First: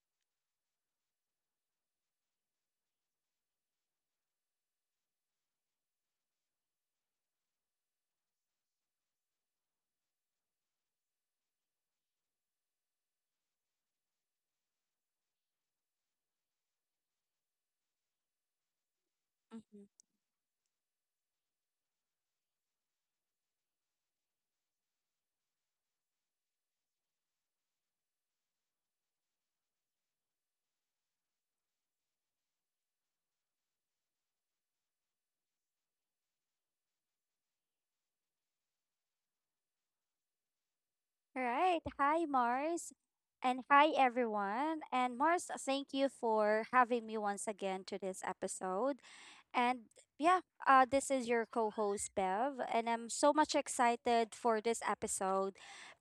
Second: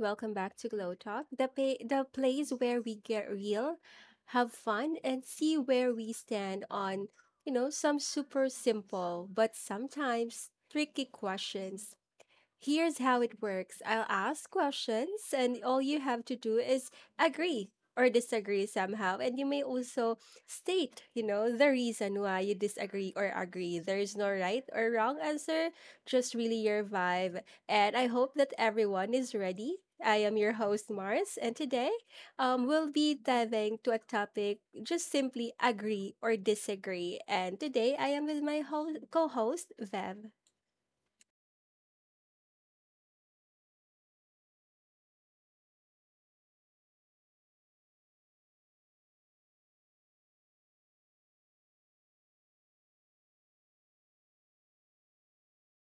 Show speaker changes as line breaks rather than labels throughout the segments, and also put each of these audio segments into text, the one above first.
welcome back to Glow Talk, the place where we get real, have fun, and see where we stand on some super simple but sometimes tricky questions. Here's how it works. I'll ask questions, and all you have to do is agree or disagree somehow. And you may
Mhm.
also state the reason why you disagree or agree. There is no right or wrong answer, just really your vibe. And I hope that everyone is ready. I am your host, Mars, and today we'll be diving to a topic, just simply agree or disagree. And today I am with my co host, Vev.
Right. Hi, Mars. And hi, everyone. And Mars, thank you for having me once again to this episode. And yeah, this is your co host, Bev. And I'm so much excited for this episode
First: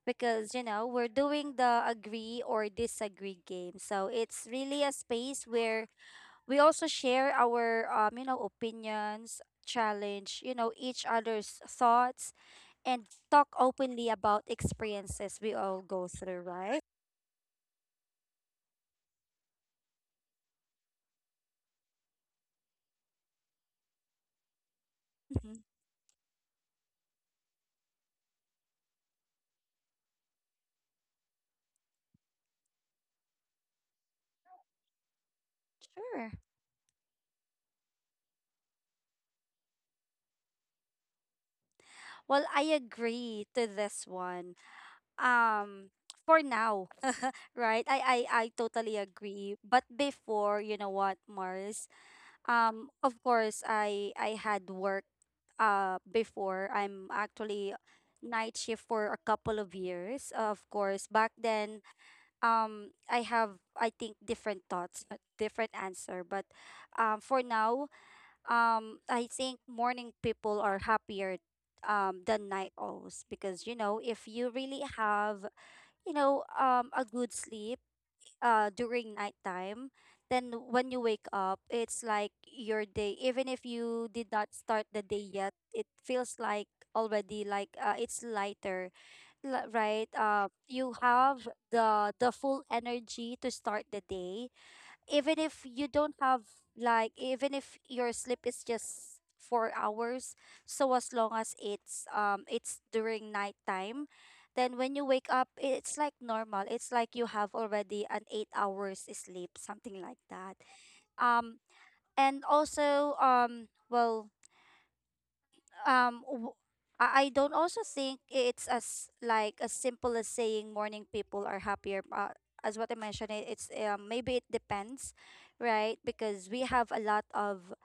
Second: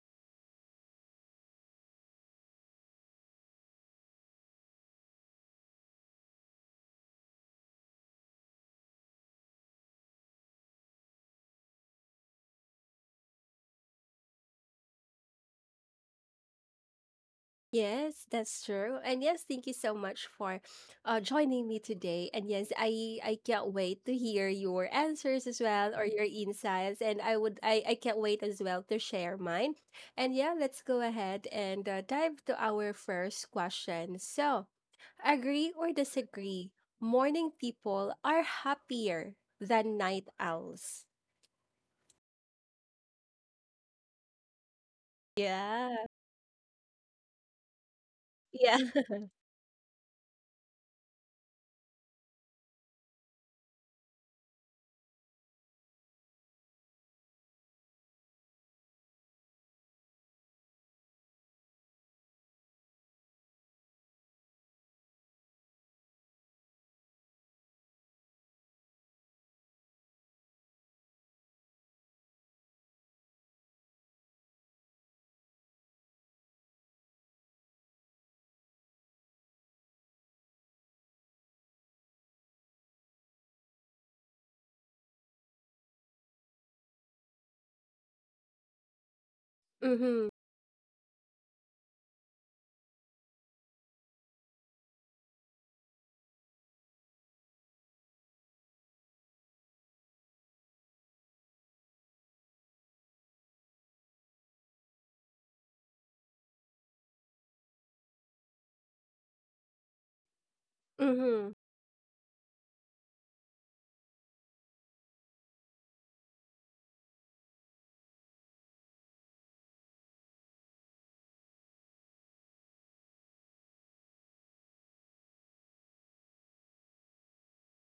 because, we're doing the agree or disagree game. So it's really a space where we also share our, opinions, challenge, each other's thoughts and talk openly about experiences we all go through, right?
Yes, that's true. And yes, thank you so much for joining me today. And yes, I can't wait to hear your answers
Mhm.
as well or your insights. And I would I can't wait as well to share mine. And yeah, let's go ahead and dive to our first question. So, agree or
Sure.
disagree? Morning people are happier than night owls.
Well, I agree to this one. Um,
Yeah.
for now, right? I
Yeah.
totally agree. But before, you know what, Mars? Of course, I had worked. Before, I'm actually night shift for a couple of years. Of course, back then, I have, I think, different thoughts, different answer. But for now, I think morning people are happier than night owls because, if you really have, a good sleep during nighttime, then when you wake up, it's like your day. Even if you did not start the day yet, it feels like already, like, it's lighter. Right,
Mm-hmm.
you have the full energy to start the day. Even if you don't have, like, even if your sleep is just 4 hours, so as long as it's, it's during nighttime, then when you wake up, it's like normal. It's like you have already an 8 hours sleep, something like that.
Mm-hmm.
um and also, well, um w- I don't also think it's as, like, as simple as saying morning people are happier. As what I mentioned, it's, maybe it depends, right? Because we have a lot of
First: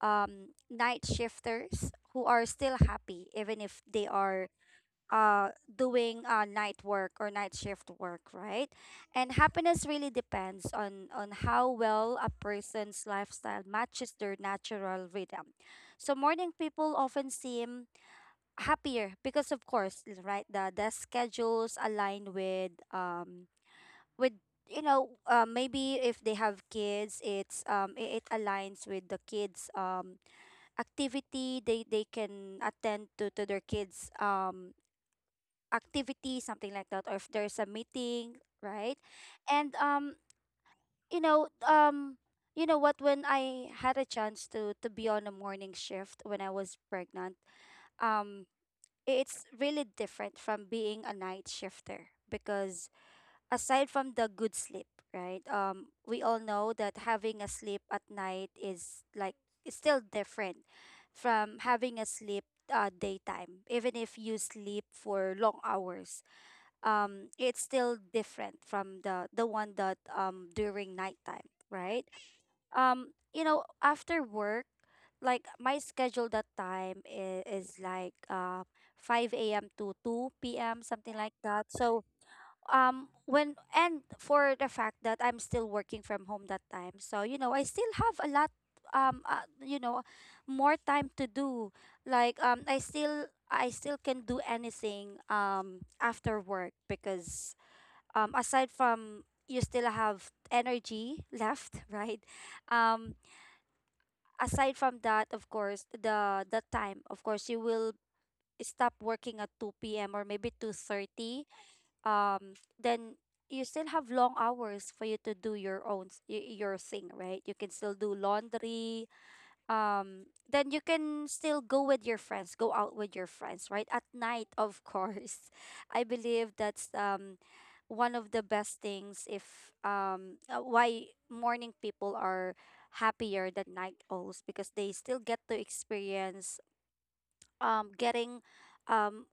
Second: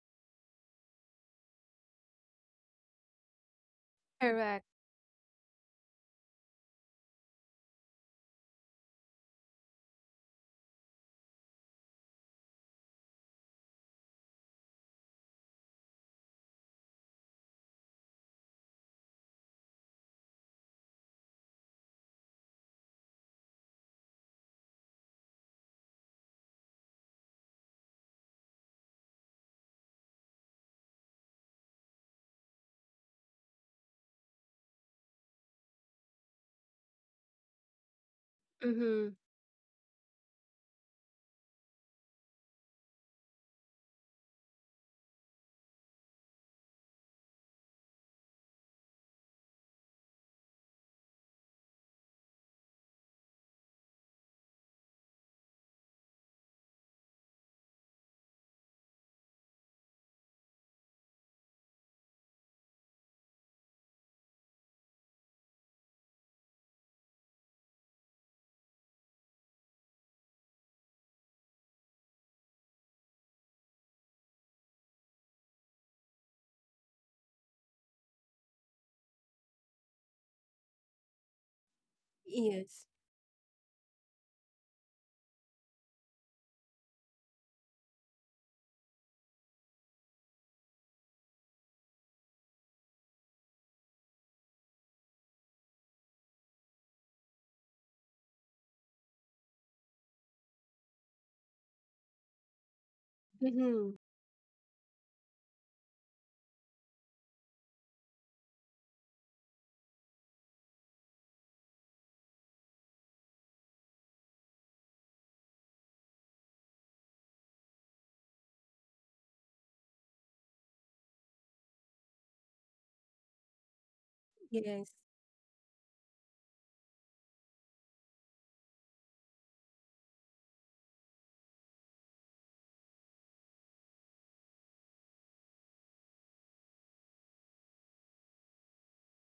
night shifters who are still happy even if they are
Correct.
doing night work or night shift work, right? And happiness really depends on how well a person's lifestyle matches their natural rhythm. So morning people often seem happier because, of course, right, the schedules align with, with, maybe if they have kids, it's, it it aligns with the kids, activity. They can attend to their kids, activity, something like that, or if there's a meeting, right.
Mm-hmm.
and you know um you know what, when I had a chance to be on a morning shift when I was pregnant, um it's really different from being a night shifter because, aside from the good sleep, right? We all know that having a sleep at night is, like, it's still different from having a sleep, daytime. Even if you sleep for long hours, it's still different from the one that, during nighttime, right? Um, you know, after work, like my schedule that time is, like, 5 a.m to 2 p.m, something like that. So,
Yes.
when, and for the fact that I'm still working from home that time, so, you know, I still have a lot, you know, more time to do, like, I still can do anything after work because, aside from, you still have energy left. Right? Um,
Mm-hmm.
aside from that, of course, the time, of course, you will stop working at 2 p.m. or maybe 2:30. Then you still have long hours for you to do your own your thing, right? You can still do laundry, then you can still go with your friends, go out with your friends, right, at night, of
Yes,
course. I believe that's, one of the best things, if, why morning people are happier than night owls, because they still get to experience, getting, um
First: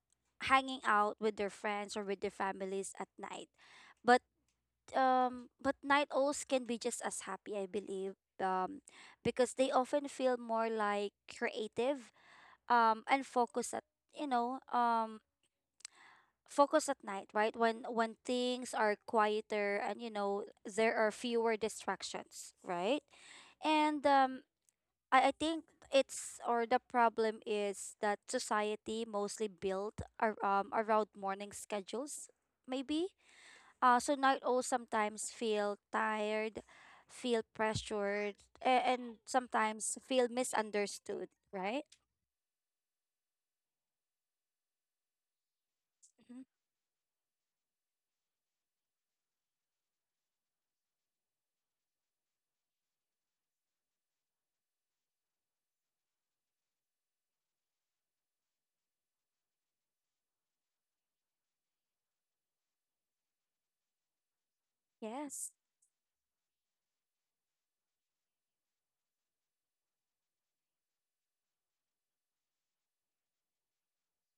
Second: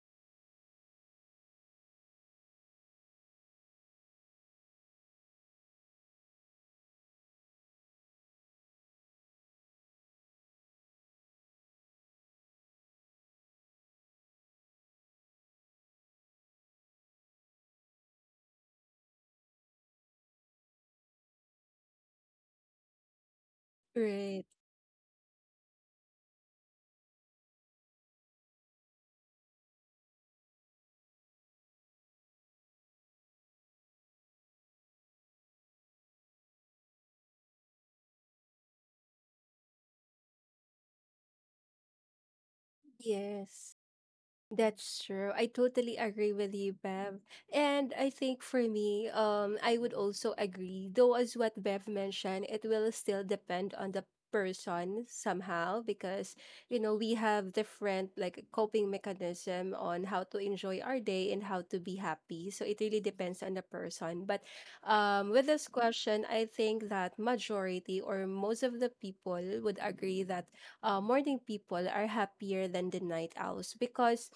hanging out with their friends or with their families at night. But, but night owls can be just as happy, I believe. Um, because they often feel more, like, creative, and focus at, you know, um, focus at night, right? When things are quieter and, you know, there are fewer distractions, right? And,
right.
I think it's, or the problem is that society mostly built around morning schedules, maybe. So night owls sometimes feel tired, feel pressured, and sometimes feel misunderstood, right?
Yes, that's true. I totally agree
Mhm.
with you, Bev. And I think for me, I would also agree, though, as what Bev mentioned, it will still depend on the person somehow, because you know we have different like coping mechanism on how to enjoy our day and how to be happy, so it really depends on the person. But with
Yes,
this question, I think that majority or most of the people would agree that morning people are happier than the night owls, because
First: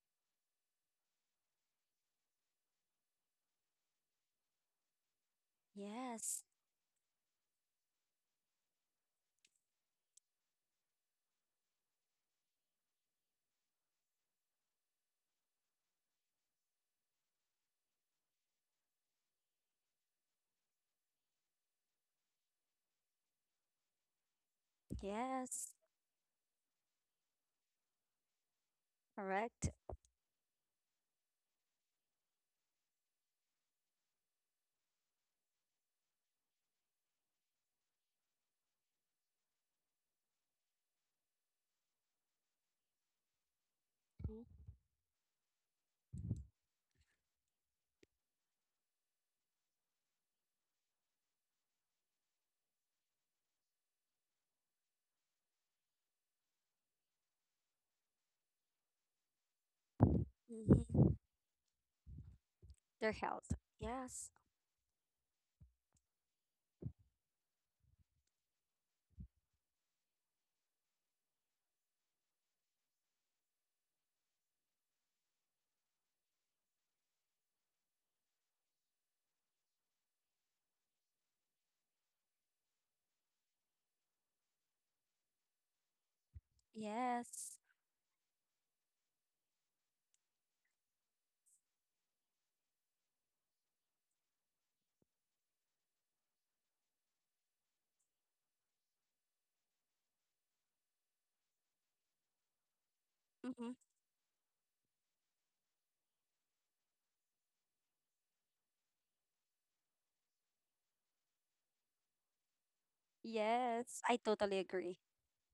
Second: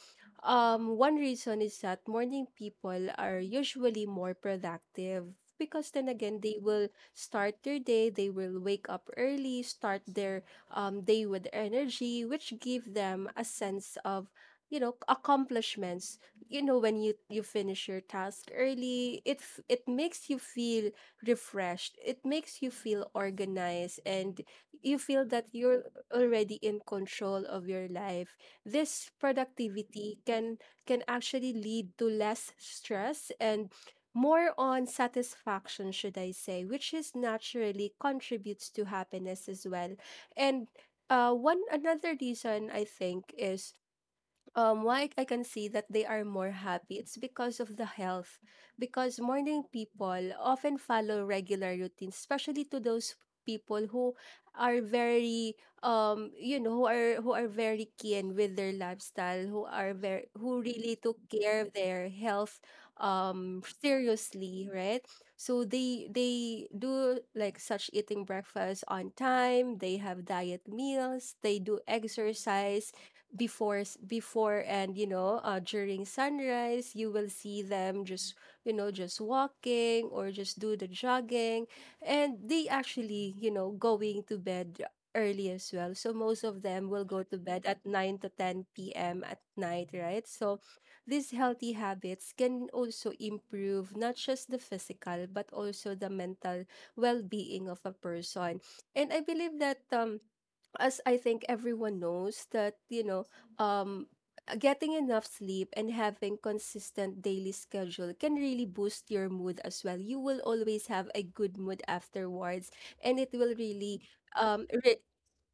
one reason is that morning people are usually more productive, because then again
yes,
they will start their day, they will wake up early, start their day with energy, which give them a sense of accomplishments. You know when you finish your task early, it makes you feel refreshed, it makes you feel organized, and you feel that
yes,
you're already in control of your life. This
correct.
productivity can actually lead to less stress and more on satisfaction, should I say, which is naturally contributes to happiness as well. And one another reason I think is why I can see that they are more happy, it's because of the health, because morning people often follow regular routines, especially to those people who are very who are very keen with their lifestyle, who are very who really
Mm-hmm.
took care of their health
Their health. Yes,
seriously, right? So they do like such eating breakfast on time, they have diet meals, they do exercise before, and during sunrise you will see them just just walking or just do the jogging, and they actually going to bed early as well. So most of them will go to
yes,
bed at 9 to 10 p.m at night, right? So these healthy habits can also improve not just the physical but also the mental well-being of a person. And I believe that, as I think everyone knows that,
mm-hmm.
um, getting enough sleep and having consistent daily schedule can really boost your mood as well. You will always have a good mood afterwards, and it will really
Yes. I totally
um
agree.
re-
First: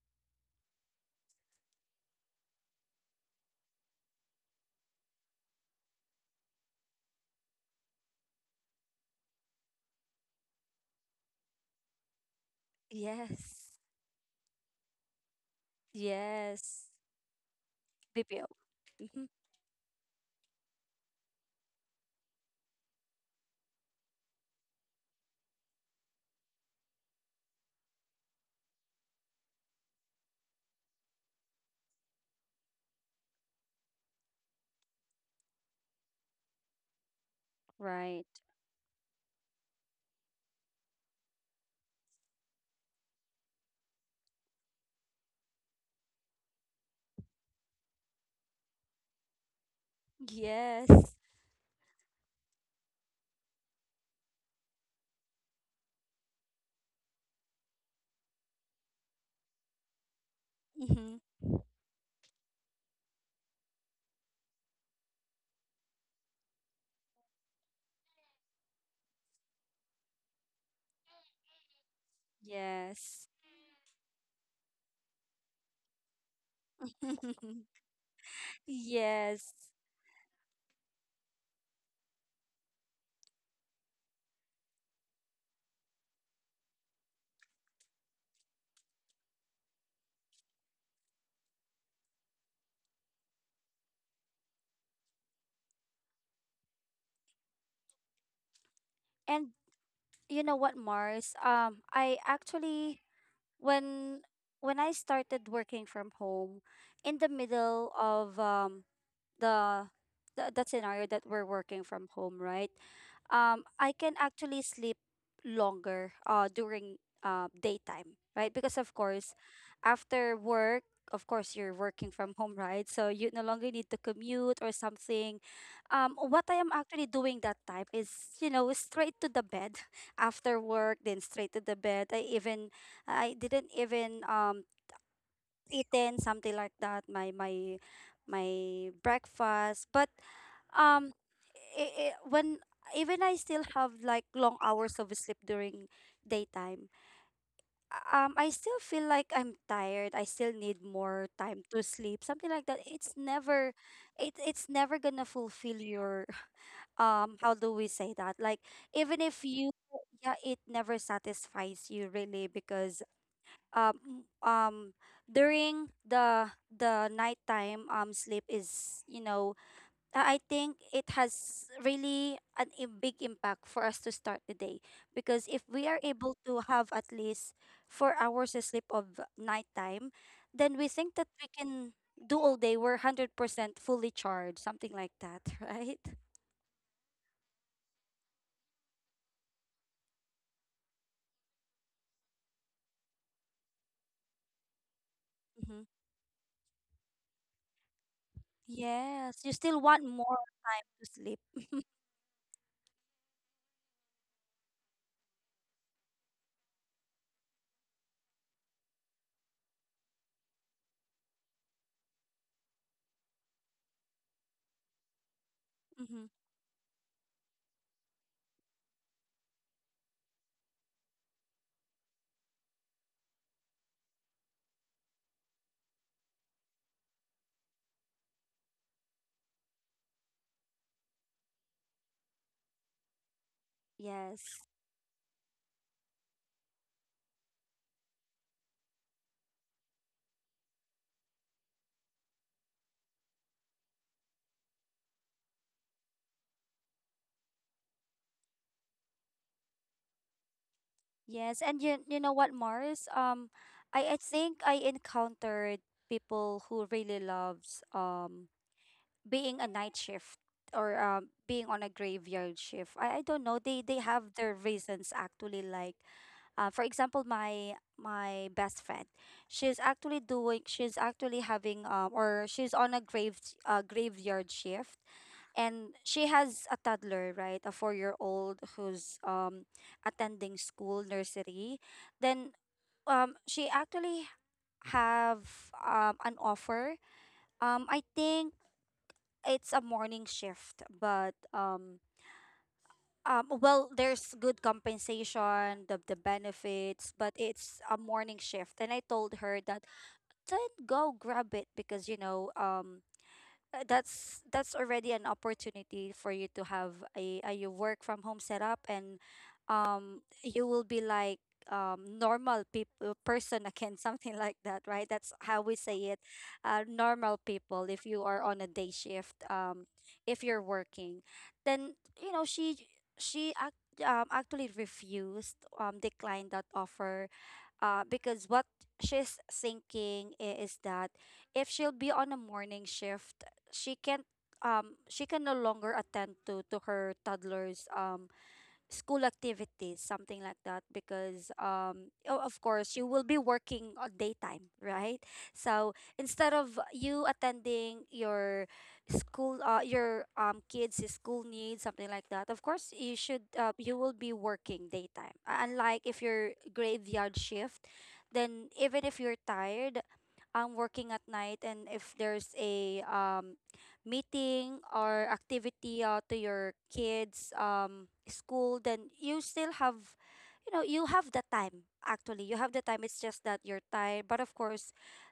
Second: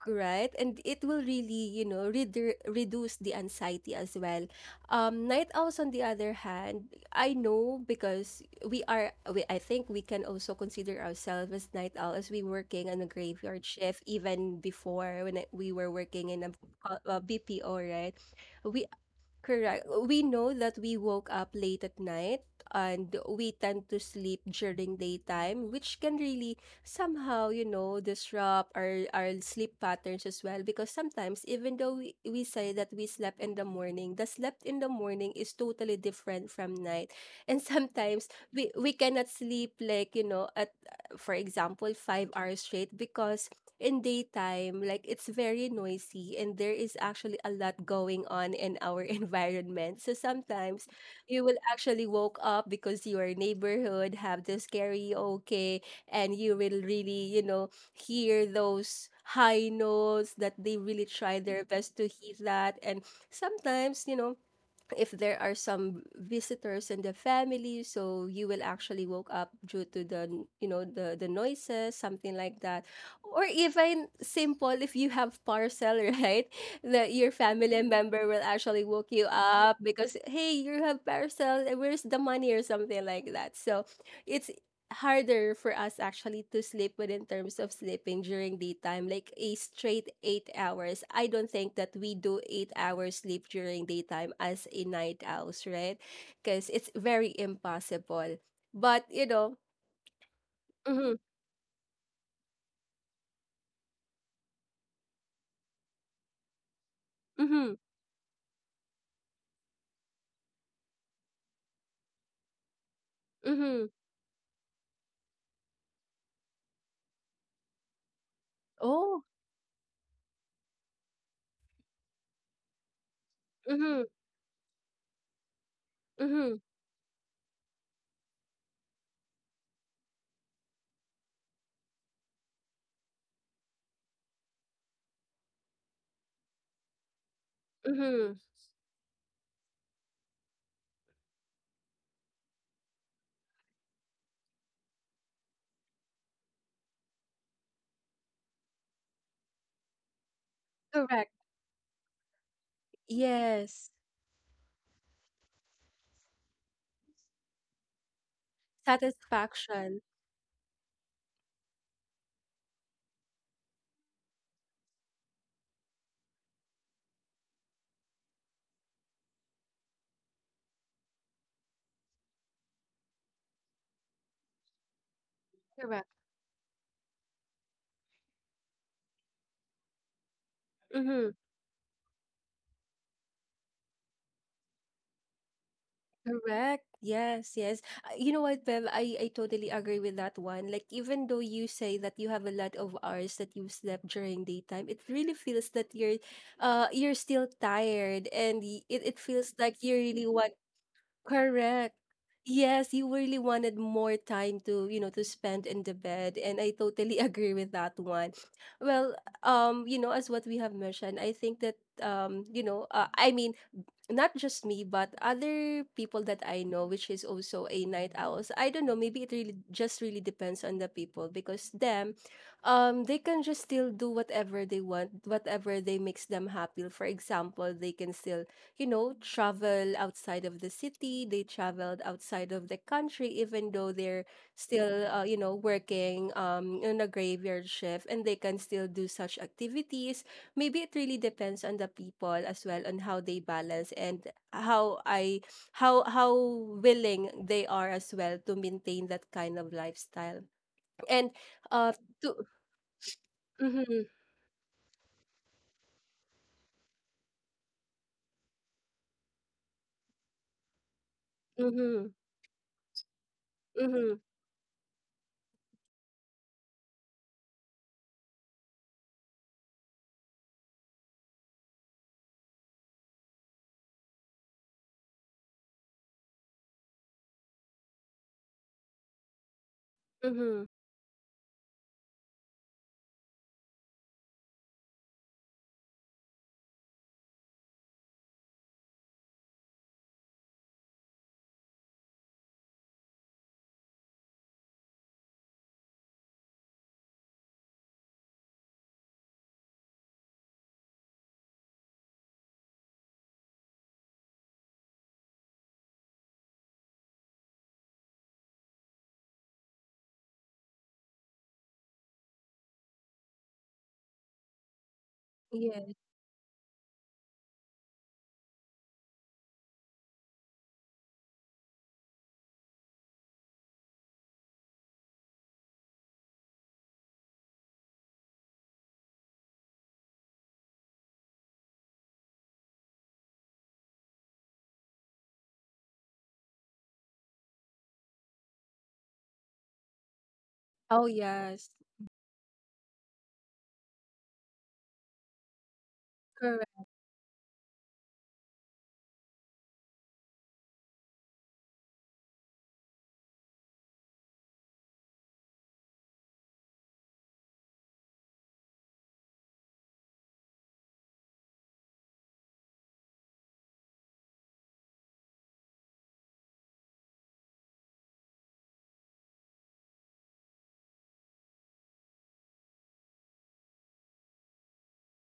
right, and it will really reduce the anxiety as well. Night owls on the other hand, I know, because I think we can also consider ourselves as night owl, as we working on a graveyard
Yes,
shift even before, we were working in a
yes.
BPO, right?
BPO.
We
Mm-hmm.
Correct. We know that we woke up late at night and we tend to sleep during daytime, which can really somehow, disrupt our sleep patterns as well. Because sometimes, even though we say that we slept in the morning, the slept in the morning is totally different from night. And sometimes
Right.
we cannot sleep like, at for example, 5 hours straight, because in daytime, like, it's very noisy and there is actually a lot going on in our environment. So sometimes
Yes.
you will actually woke up because your neighborhood have this karaoke, and you will really, hear those high notes that they really
Mm-hmm.
try their best to hit that. And sometimes, if there are some visitors in the family, so you will actually woke up due to the you know the noises, something like that.
Yes.
Or even simple, if you have parcel right, that your family member will actually woke you
Yes.
up, because hey, you have parcel, eh, where's the money, or something like that. So it's harder for us actually to sleep within terms of sleeping during daytime, like a straight 8 hours. I don't think that we do 8 hours sleep during daytime as a night owls, right? Because it's very impossible. But
And you know what,
mm-hmm,
Mars? I actually, when when I started working from home in the
mm-hmm,
middle of, the, that scenario that we're working from home, right?
mm-hmm.
I can actually sleep longer during daytime, right? Because, of
Oh,
course, after work, of course you're working from home, right? So you no longer need to
mm-hmm,
commute or something. What I
mm-hmm,
am actually doing that time is, you know, straight to the bed after work, then straight to the bed. I even, I didn't even, eaten, something like that, my,
mm-hmm.
my breakfast. But, um I when, even I still have like long hours of sleep during daytime, I still feel like I'm tired, I still need more
Correct.
time to sleep, something like that. It's never,
Yes.
it it's never gonna fulfill your how do we say that, like, even if you,
Satisfaction.
yeah, it never satisfies you, really, because, um um during the nighttime, sleep is, you know, I think it has really an a big impact for us to start the day, because if we are
Correct.
able to have at least 4 hours of sleep of nighttime, then we think that
Mm-hmm.
we can do all day. We're 100% fully charged, something like that, right?
Correct. Yes, yes. You know what, Bev? I totally agree with that one. Like, even though you say that you have a lot of hours that you slept during daytime, it really feels
Mm-hmm.
that you're still tired, and it
Yes,
feels
you still
like you
want
really
more
want.
to sleep.
Correct. Yes, you really wanted more time to spend in the bed. And I totally agree with that one. Well, as what we have mentioned, I think that I mean, not just me but other people
Mm-hmm.
that I know which is also a night owls. I don't know, maybe it really just really depends on the people, because them, they can just still do whatever they want, whatever they makes them happy. For example, they can still, travel outside of the city, they traveled outside of the country, even though they're
Yes.
still working in a graveyard shift, and they can still do such activities. Maybe it really depends on the people as well, on how they balance, and how I how willing they are as well to maintain that kind of lifestyle. And
Yes, and
uh
you know
to
what, Mars?
mm-hmm,
I think I encountered people who really loves, being a night shift, or, being on a
mm-hmm,
graveyard shift. I don't know. They
mm-hmm,
have their reasons actually. Like, for example, my best friend, she's actually doing. She's actually having, or she's on a grave, graveyard shift, and she has a toddler, right, a 4 year old, who's, attending
mm-hmm.
school nursery. Then, she actually have, an offer, I think it's a morning shift. But, well, there's good compensation, the benefits. But it's a morning shift, and I told her that, then go grab it because, you know, that's already an opportunity for you to have a your work from home setup, and, you will be like, normal people person again something like that, right? That's how we
Yes.
say it. Uh, normal people, if you are on a day shift, if you're working, then, you know, she actually refused, declined that offer. Uh, because what she's thinking, is that, if she'll be on a morning shift, she can, she can no longer attend to her toddler's, school activities, something like that,
Oh
because,
yes.
o- of course, you will be working on daytime, right? So instead of
Correct.
you attending your school, your, kids' school needs, something like that, of course you should, you will be working daytime. Unlike if you're graveyard shift, then even if you're tired, I'm working at night, and if there's a, meeting or activity, to your kids, school, then you still have, you know, you have the time, actually. You have the time, it's just that you're tired, but of course,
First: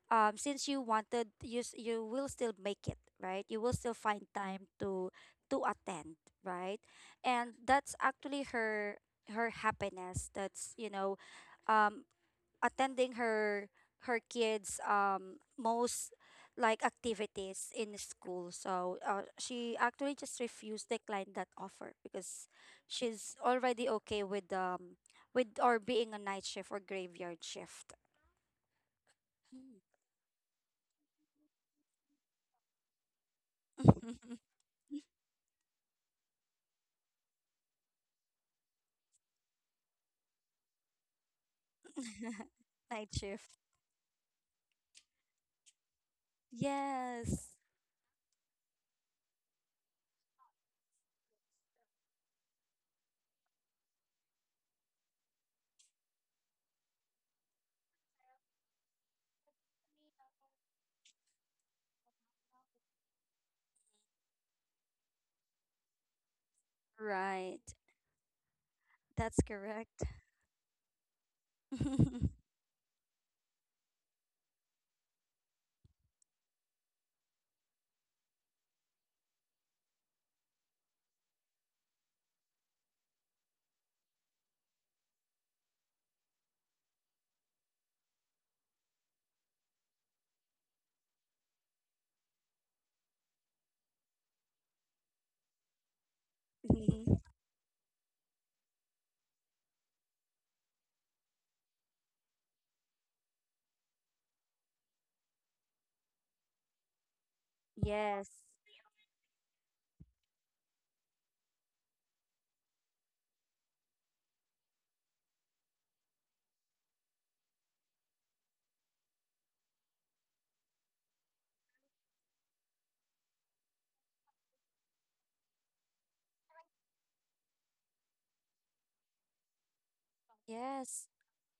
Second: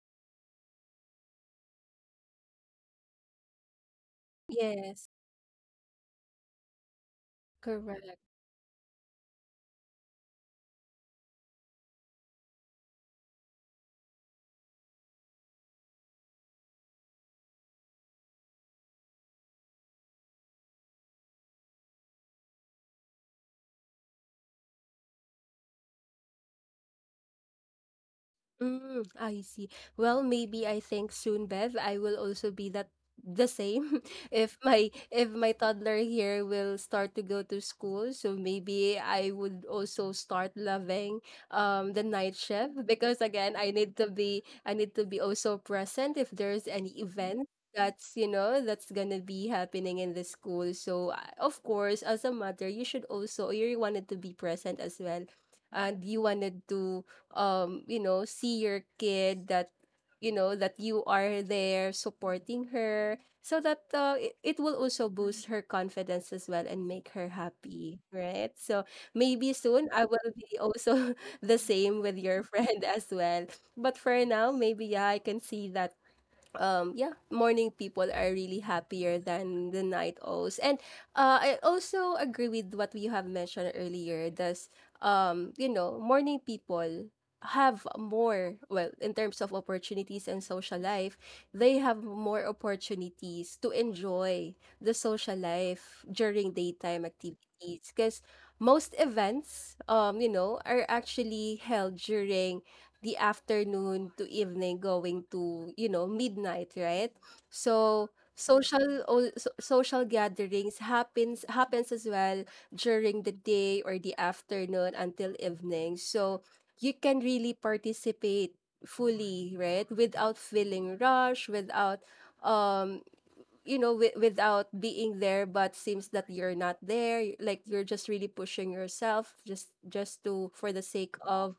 since you wanted, you will still make it, right? You will still find time
Yes.
to attend, right. And that's
Correct.
actually her, her happiness. That's, you know, um attending her, her kids, most, like, activities in school. So, she actually just refused, declined that offer, because she's already okay with, with, or being a night shift or graveyard shift.
Mm, I see. Well, maybe I think soon, Bev, I will also be that the same,
Mm.
if my toddler here will start to go to school. So maybe I would also start loving the night shift,
Night
because
shift.
again, I need to be also present if there's any event
Yes.
that's you know that's gonna be happening in the school. So, of course, as a mother, you should also you wanted to be present as well, and you wanted to see your kid that you are there supporting her, so that it will also boost her confidence as well and make her
Right.
happy, right? So
That's
maybe soon
correct.
I will be also the same with your friend as well. But for now, maybe yeah, I can see that, yeah, morning people are really happier than the night owls. And I also agree with what you have mentioned earlier, that morning people have more, well, in terms of opportunities and social life, they have more opportunities to enjoy the social life during daytime
Mhm.
activities, because most events, are actually held during the afternoon to evening, going to midnight, right? So
Yes,
social gatherings happens as well during the day or the afternoon until evening. So you can really participate fully, right? Without feeling rush, without um without being there but seems that you're not there, like you're just really pushing yourself just to for the
yes,
sake of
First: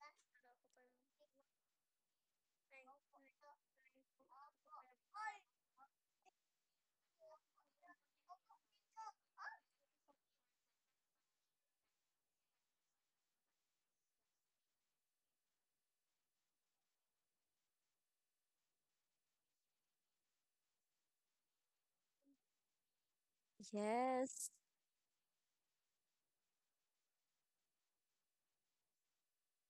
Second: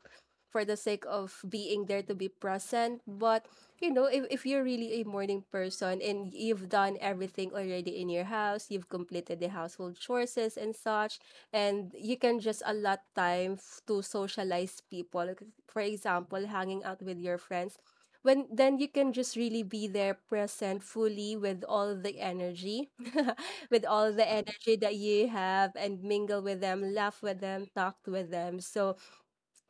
being there, to be present. But if you're really a morning person and you've done everything already in your house, you've completed the household chores and such, and you can just allot time, to socialize people. Like, for example, hanging out with your friends, when then you can just really be there present fully with all the energy, with all the
yes,
energy that you have, and mingle with them, laugh with them, talk with them. So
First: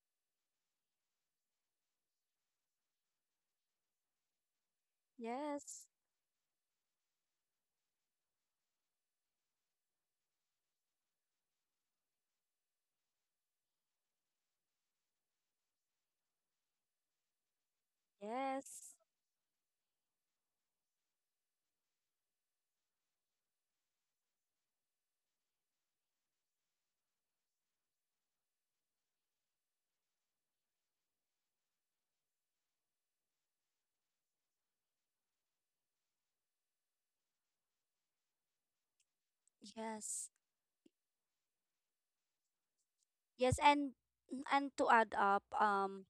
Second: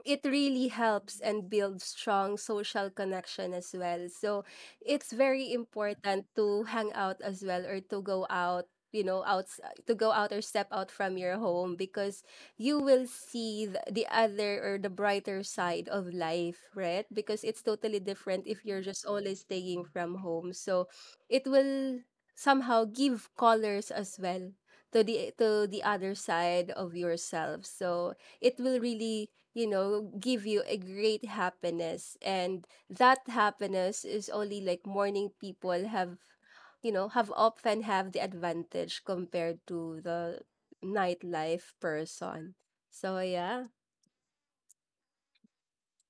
it really helps and builds strong social connection as well. So it's very
yes,
important to hang out as well or to go out you know out to go out or step out from your home because you will see the other or the brighter side of life, right? Because it's totally different if you're
yes,
just always staying from home. So it will somehow give colors as well to the other side of yourself. So it will really, give you a great happiness. And that happiness is only like morning people have, you know, have often have the advantage compared to
yes.
the nightlife person. So
Yes,
yeah.
and to add up,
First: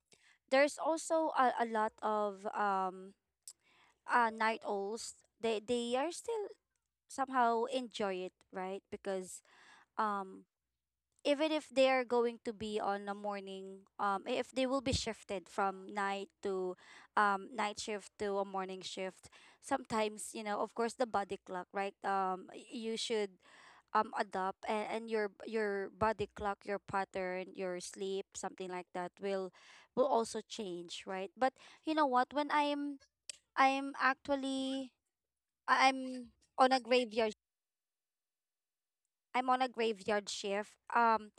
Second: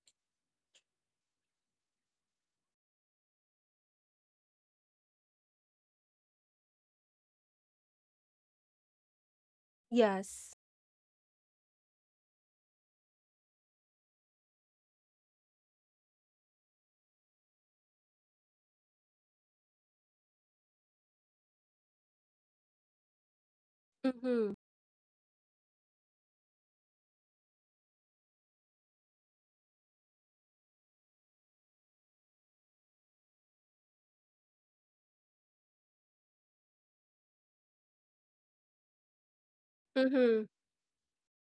there's also a lot of, night owls. They are still somehow enjoy it, right? Because, um
Yes.
even if they are going to be on a morning, if they will be shifted from night to, night shift to a morning shift, sometimes, you know, of course the body clock, right? Um, you should,
Mm-hmm.
adopt, and your body clock, your pattern, your sleep, something like that, will also change, right? But, you know what, when I'm, i'm actually I'm on a graveyard, I'm on a graveyard
Mm-hmm.
shift.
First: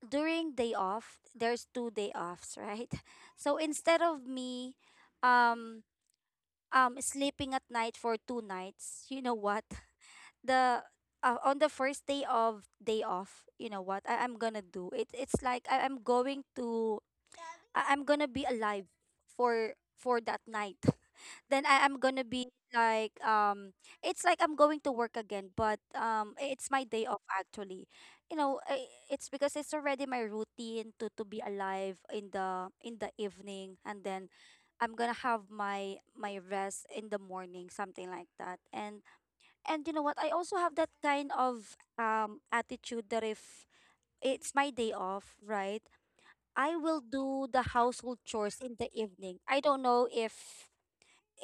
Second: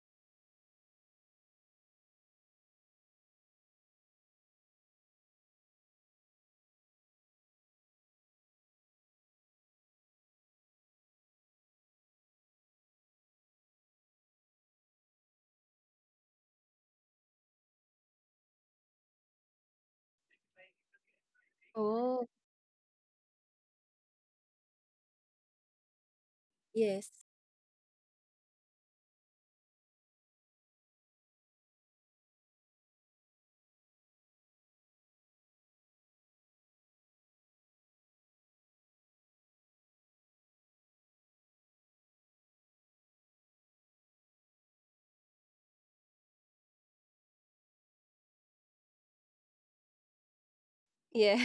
During day off, there's 2 day offs, right? So instead of me, um, sleeping at night for 2 nights, you know what? The On the first day of day off, you know what I'm gonna do? It's like I, I'm going to I- I'm gonna be alive for that night. Then I am gonna
Oh,
be like it's like I'm going to work again, but it's my day
yes.
off actually. You know, it's because it's already my routine to be alive in the evening, and then I'm gonna have my rest in the morning, something like that. And you know what? I also have that kind of attitude that if it's my day off, right? I will do the household chores in the evening. I don't know if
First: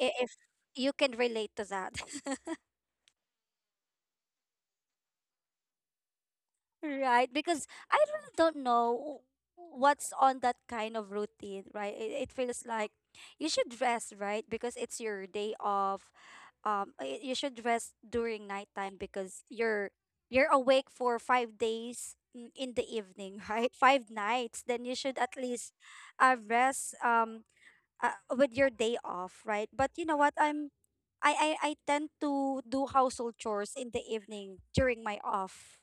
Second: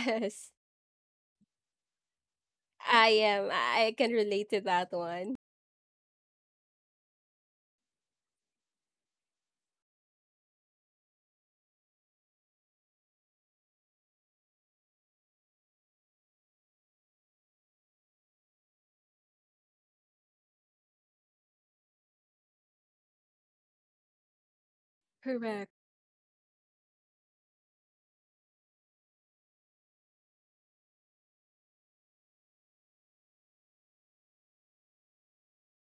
if you can relate to that.
I am. I can relate to that one.
Right, because I really don't know what's on that kind of routine, right? It feels like you should rest, right? Because it's your day off. You should rest during nighttime because you're awake for 5 days in the evening, right? Five nights. Then you should at
Correct.
least rest. With your day off, right? But you know what? I'm I tend to do household chores in the evening during my off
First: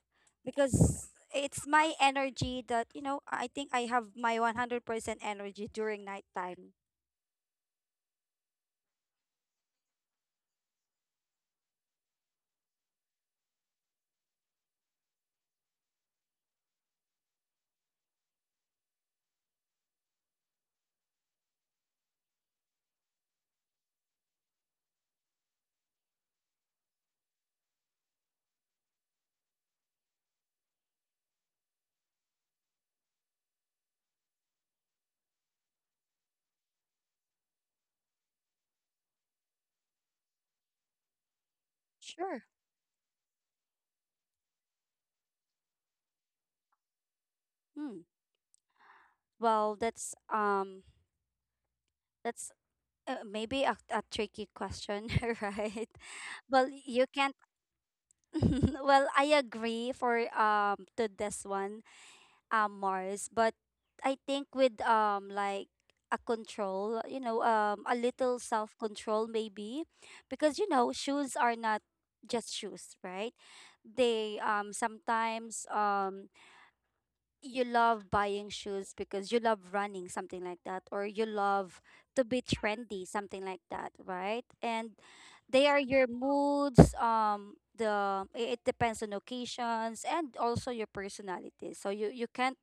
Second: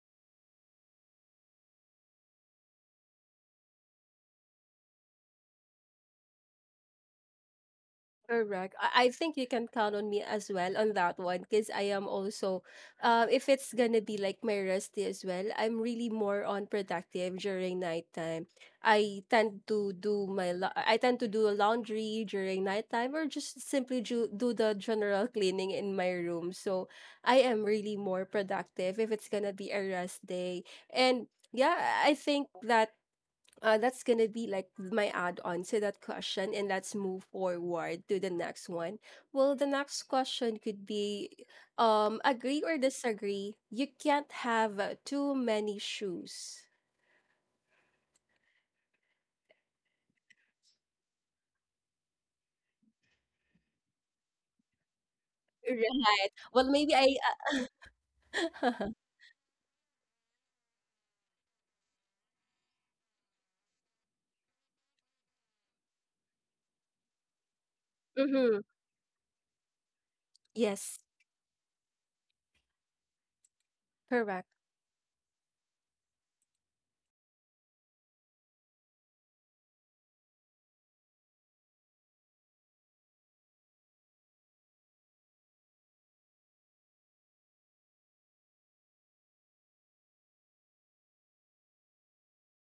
because it's my energy that I think I have my 100% energy during nighttime.
Correct. I think you can count on me as well on that one because I am also, if it's gonna be like my rest day as well, I'm really more on productive during nighttime. I tend to do I tend to do laundry during nighttime or just simply do the general cleaning in my room. So I am really more productive if it's gonna be a rest day. And yeah, I think that that's gonna be like my add-on to that question, and let's move forward to the next one. Well, the next question could be,
Sure.
agree or disagree? You can't have too many shoes.
Hmm. Well, that's maybe a tricky question, right?
Right.
Well,
Well, maybe
you
I.
can't
Uh,
well, I agree for to this one, Mars, but I think with like a control, you know, a little
mm-hmm.
self-control maybe, because
Yes.
shoes are not just shoes, right? They
Correct.
sometimes you love buying shoes because you love running, something like that, or you love to be trendy, something like that, right? And they are your moods, the it depends on occasions and also your personality. So you can't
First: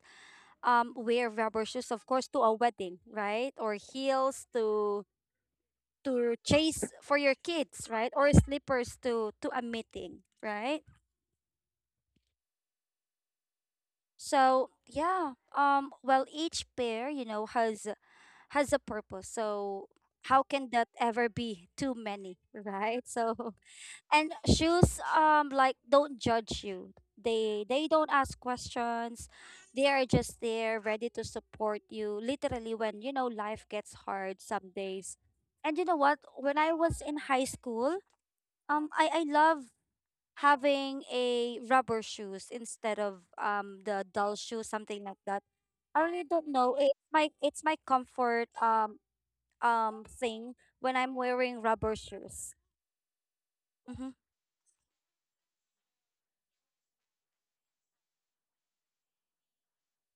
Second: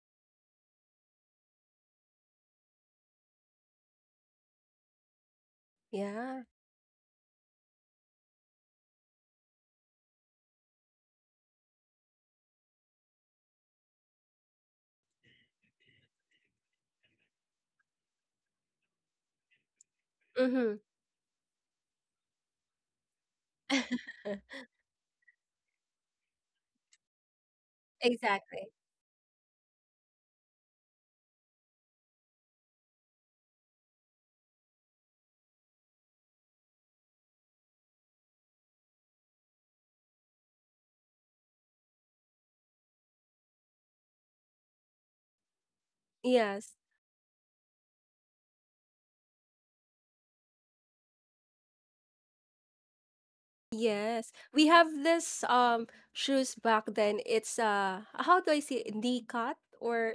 wear rubber shoes, of course, to a wedding, right? Or heels to
Yeah.
chase for your kids, right? Or slippers to a meeting, right? So yeah, well, each pair, has a purpose. So how can
Mm-hmm.
that ever be too many, right? So and shoes like don't judge you, they don't ask
Exactly.
questions. They are just there, ready to support you literally when life gets hard some days. And you know what? When I was in high school, I love having a rubber shoes instead of the dull shoes, something like that. I really don't
Yes.
know, it's my comfort thing when I'm wearing rubber shoes. Mm-hmm.
Yes. We have this shoes back then. It's how do I say it? Knee cut or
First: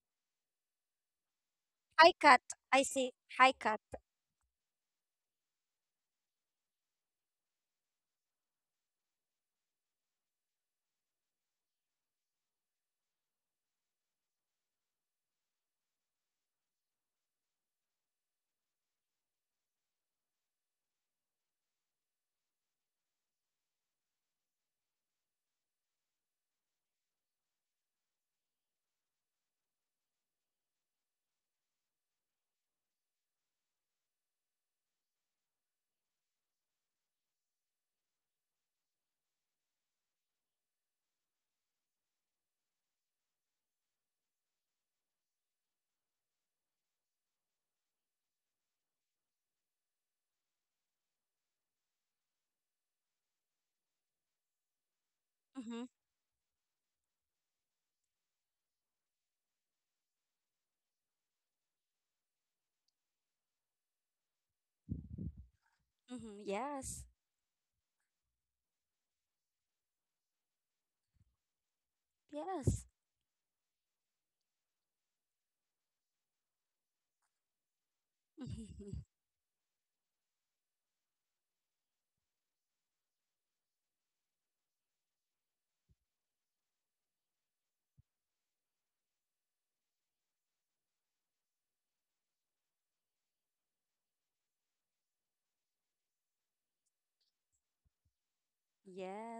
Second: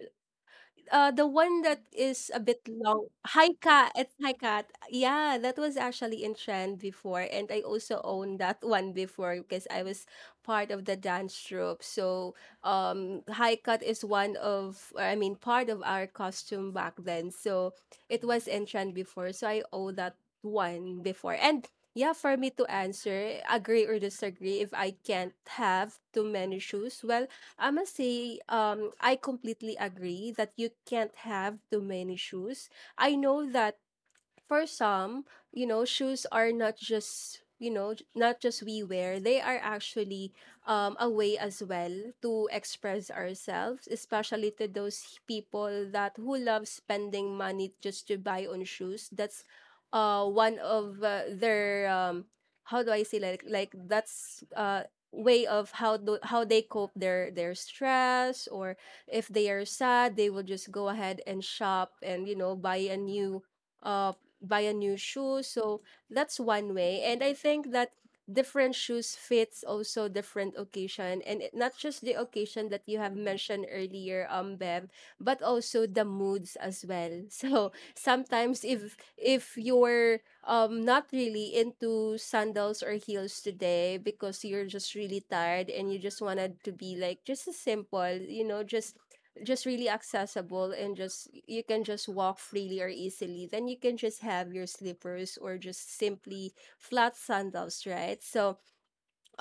the one that
High
is a
cut.
bit
I
long.
see.
Hi
High cut.
Cat, it's Hi Cat. Yeah, that was actually in trend before, and I also owned that one before because I was part of the dance troupe. So, Hi Cat is one of, or I mean, part of our costume back then. So it was in trend before. So I owe that one before, and. Yeah, for me to answer, agree or disagree, if I can't have too many shoes, well, I must say, I completely agree that you can't have too many shoes. I know that for some, you know, shoes are not just you know j- not just we wear, they are actually, a way as well to express ourselves, especially to those people that who love spending money just to buy on shoes. That's one of their how do I say, like that's way of
Mm-hmm.
how they cope their stress. Or if they are sad, they will just go ahead and shop and you know uh buy a new shoe. So that's
Mm-hmm.
one way.
Yes.
And I think that different shoes fits also different occasion. And not just the occasion that
Yes.
you have mentioned earlier, Bev, but also the moods as well. So sometimes if if you're not really into sandals or heels today because you're just really tired and you just wanted to be like just a simple, just really accessible, and just you can just walk freely or easily, then you can just have your slippers or just simply flat sandals, right? So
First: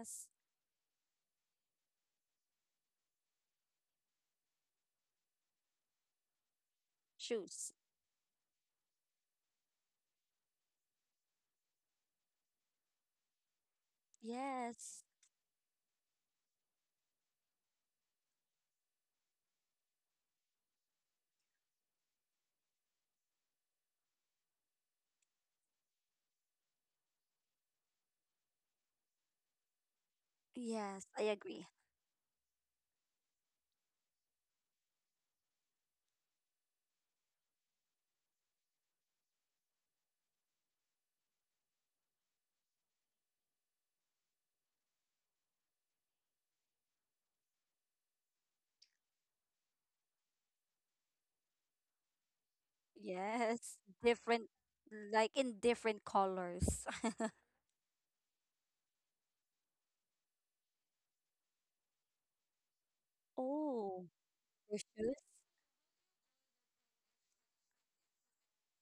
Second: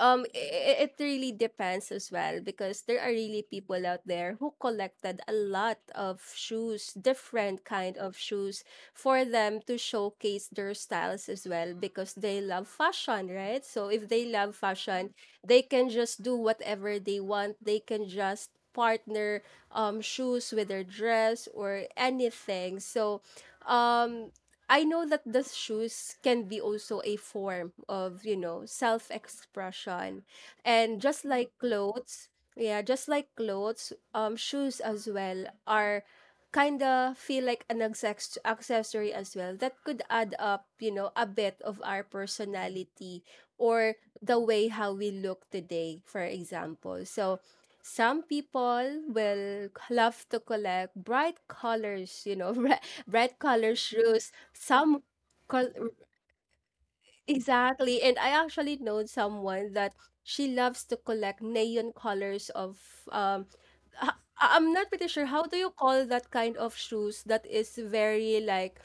um, i- it really depends as well because there are really people out there who collected a lot of shoes, different
Shoes.
kind of shoes, for them to showcase their styles as well because they love fashion, right? So if they love
Yes.
fashion, they can just do whatever they want. They can just partner shoes with their dress or anything. So, um I know that the shoes can be also a form of, you know, self expression. And
Yes.
just
I
like
agree.
clothes, yeah, just like clothes, shoes as well are kind of feel like an accessory as well that could add up, you know, a bit of our personality, or the way how we look today, for example. So some people will love to collect bright colors, you know, bright color
Yes.
shoes,
Different,
some
like in
col
different colors.
exactly, and I actually know someone that she loves to collect neon colors of, um
Oh,
I- I'm
your
not pretty sure
shoes?
how do you call that kind of shoes that is very like,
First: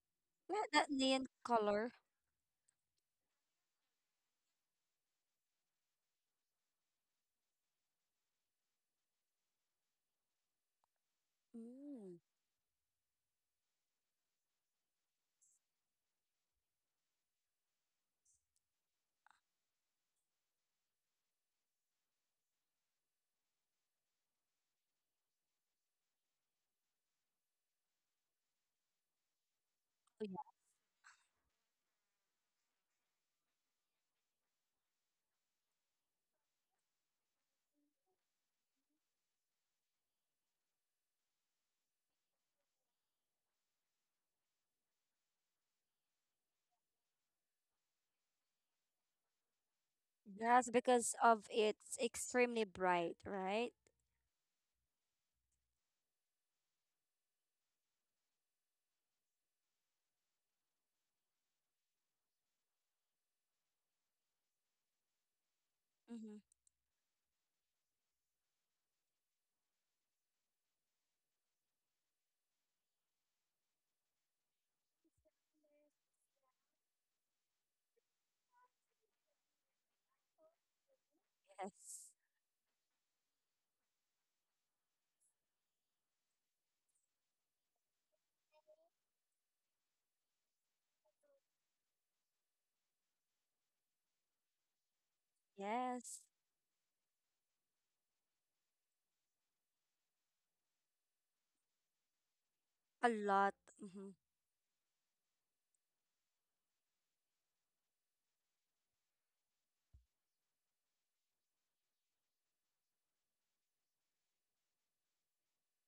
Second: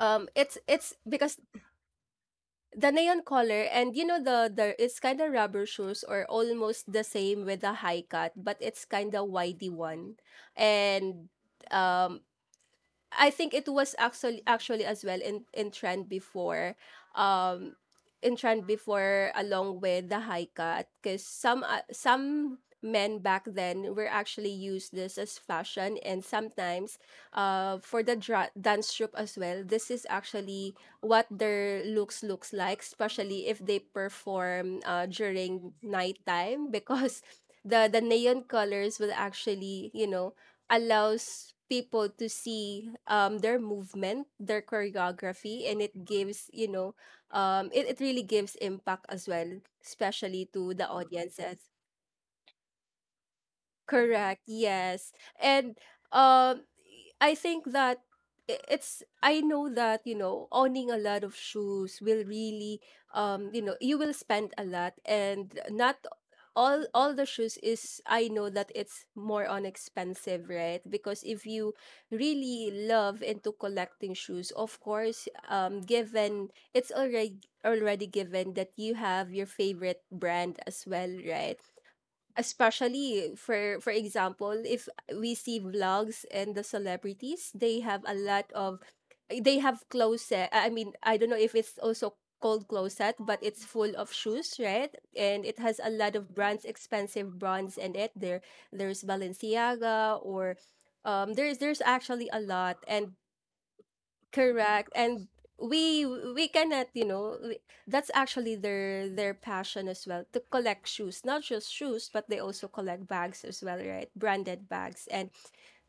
it's,
That neon
because
color.
the neon color. And you know the it's kind of rubber shoes or almost the same with the high cut, but it's kind of widey one. And
Mm.
um I think it was actually as well in trend before, um, in trend before along with the high cut, because some men back then were actually used this as fashion. And sometimes for the dance troupe as well, this is
Oh, yeah.
actually what their looks like, especially if they perform during nighttime. Because the neon colors will actually, allows people to see, their movement, their choreography. And it gives, it really gives impact as well, especially
Yes,
to the
because of
audiences.
it's extremely bright, right?
Correct. Yes. And um I think that I- it's I know that, you know, owning a lot of shoes will really, you will spend a lot, and not
Mm-hmm.
all the shoes is, I know that it's more on expensive, right? Because if you really love into collecting shoes, of course, given it's already given that you have your favorite brand as well, right?
Yes.
Especially, for example, if we see vlogs and the celebrities, they have a lot of they have closet. I mean, I don't know if it's also called closet, but it's full of shoes, right? And it has a lot
Yes.
of brands, expensive brands in it. There's Balenciaga, or there's actually a lot.
A
And
lot. Mm-hmm.
Correct. And we cannot, that's actually their passion as well, to collect shoes, not just shoes, but they also collect bags as well, right? Branded bags. And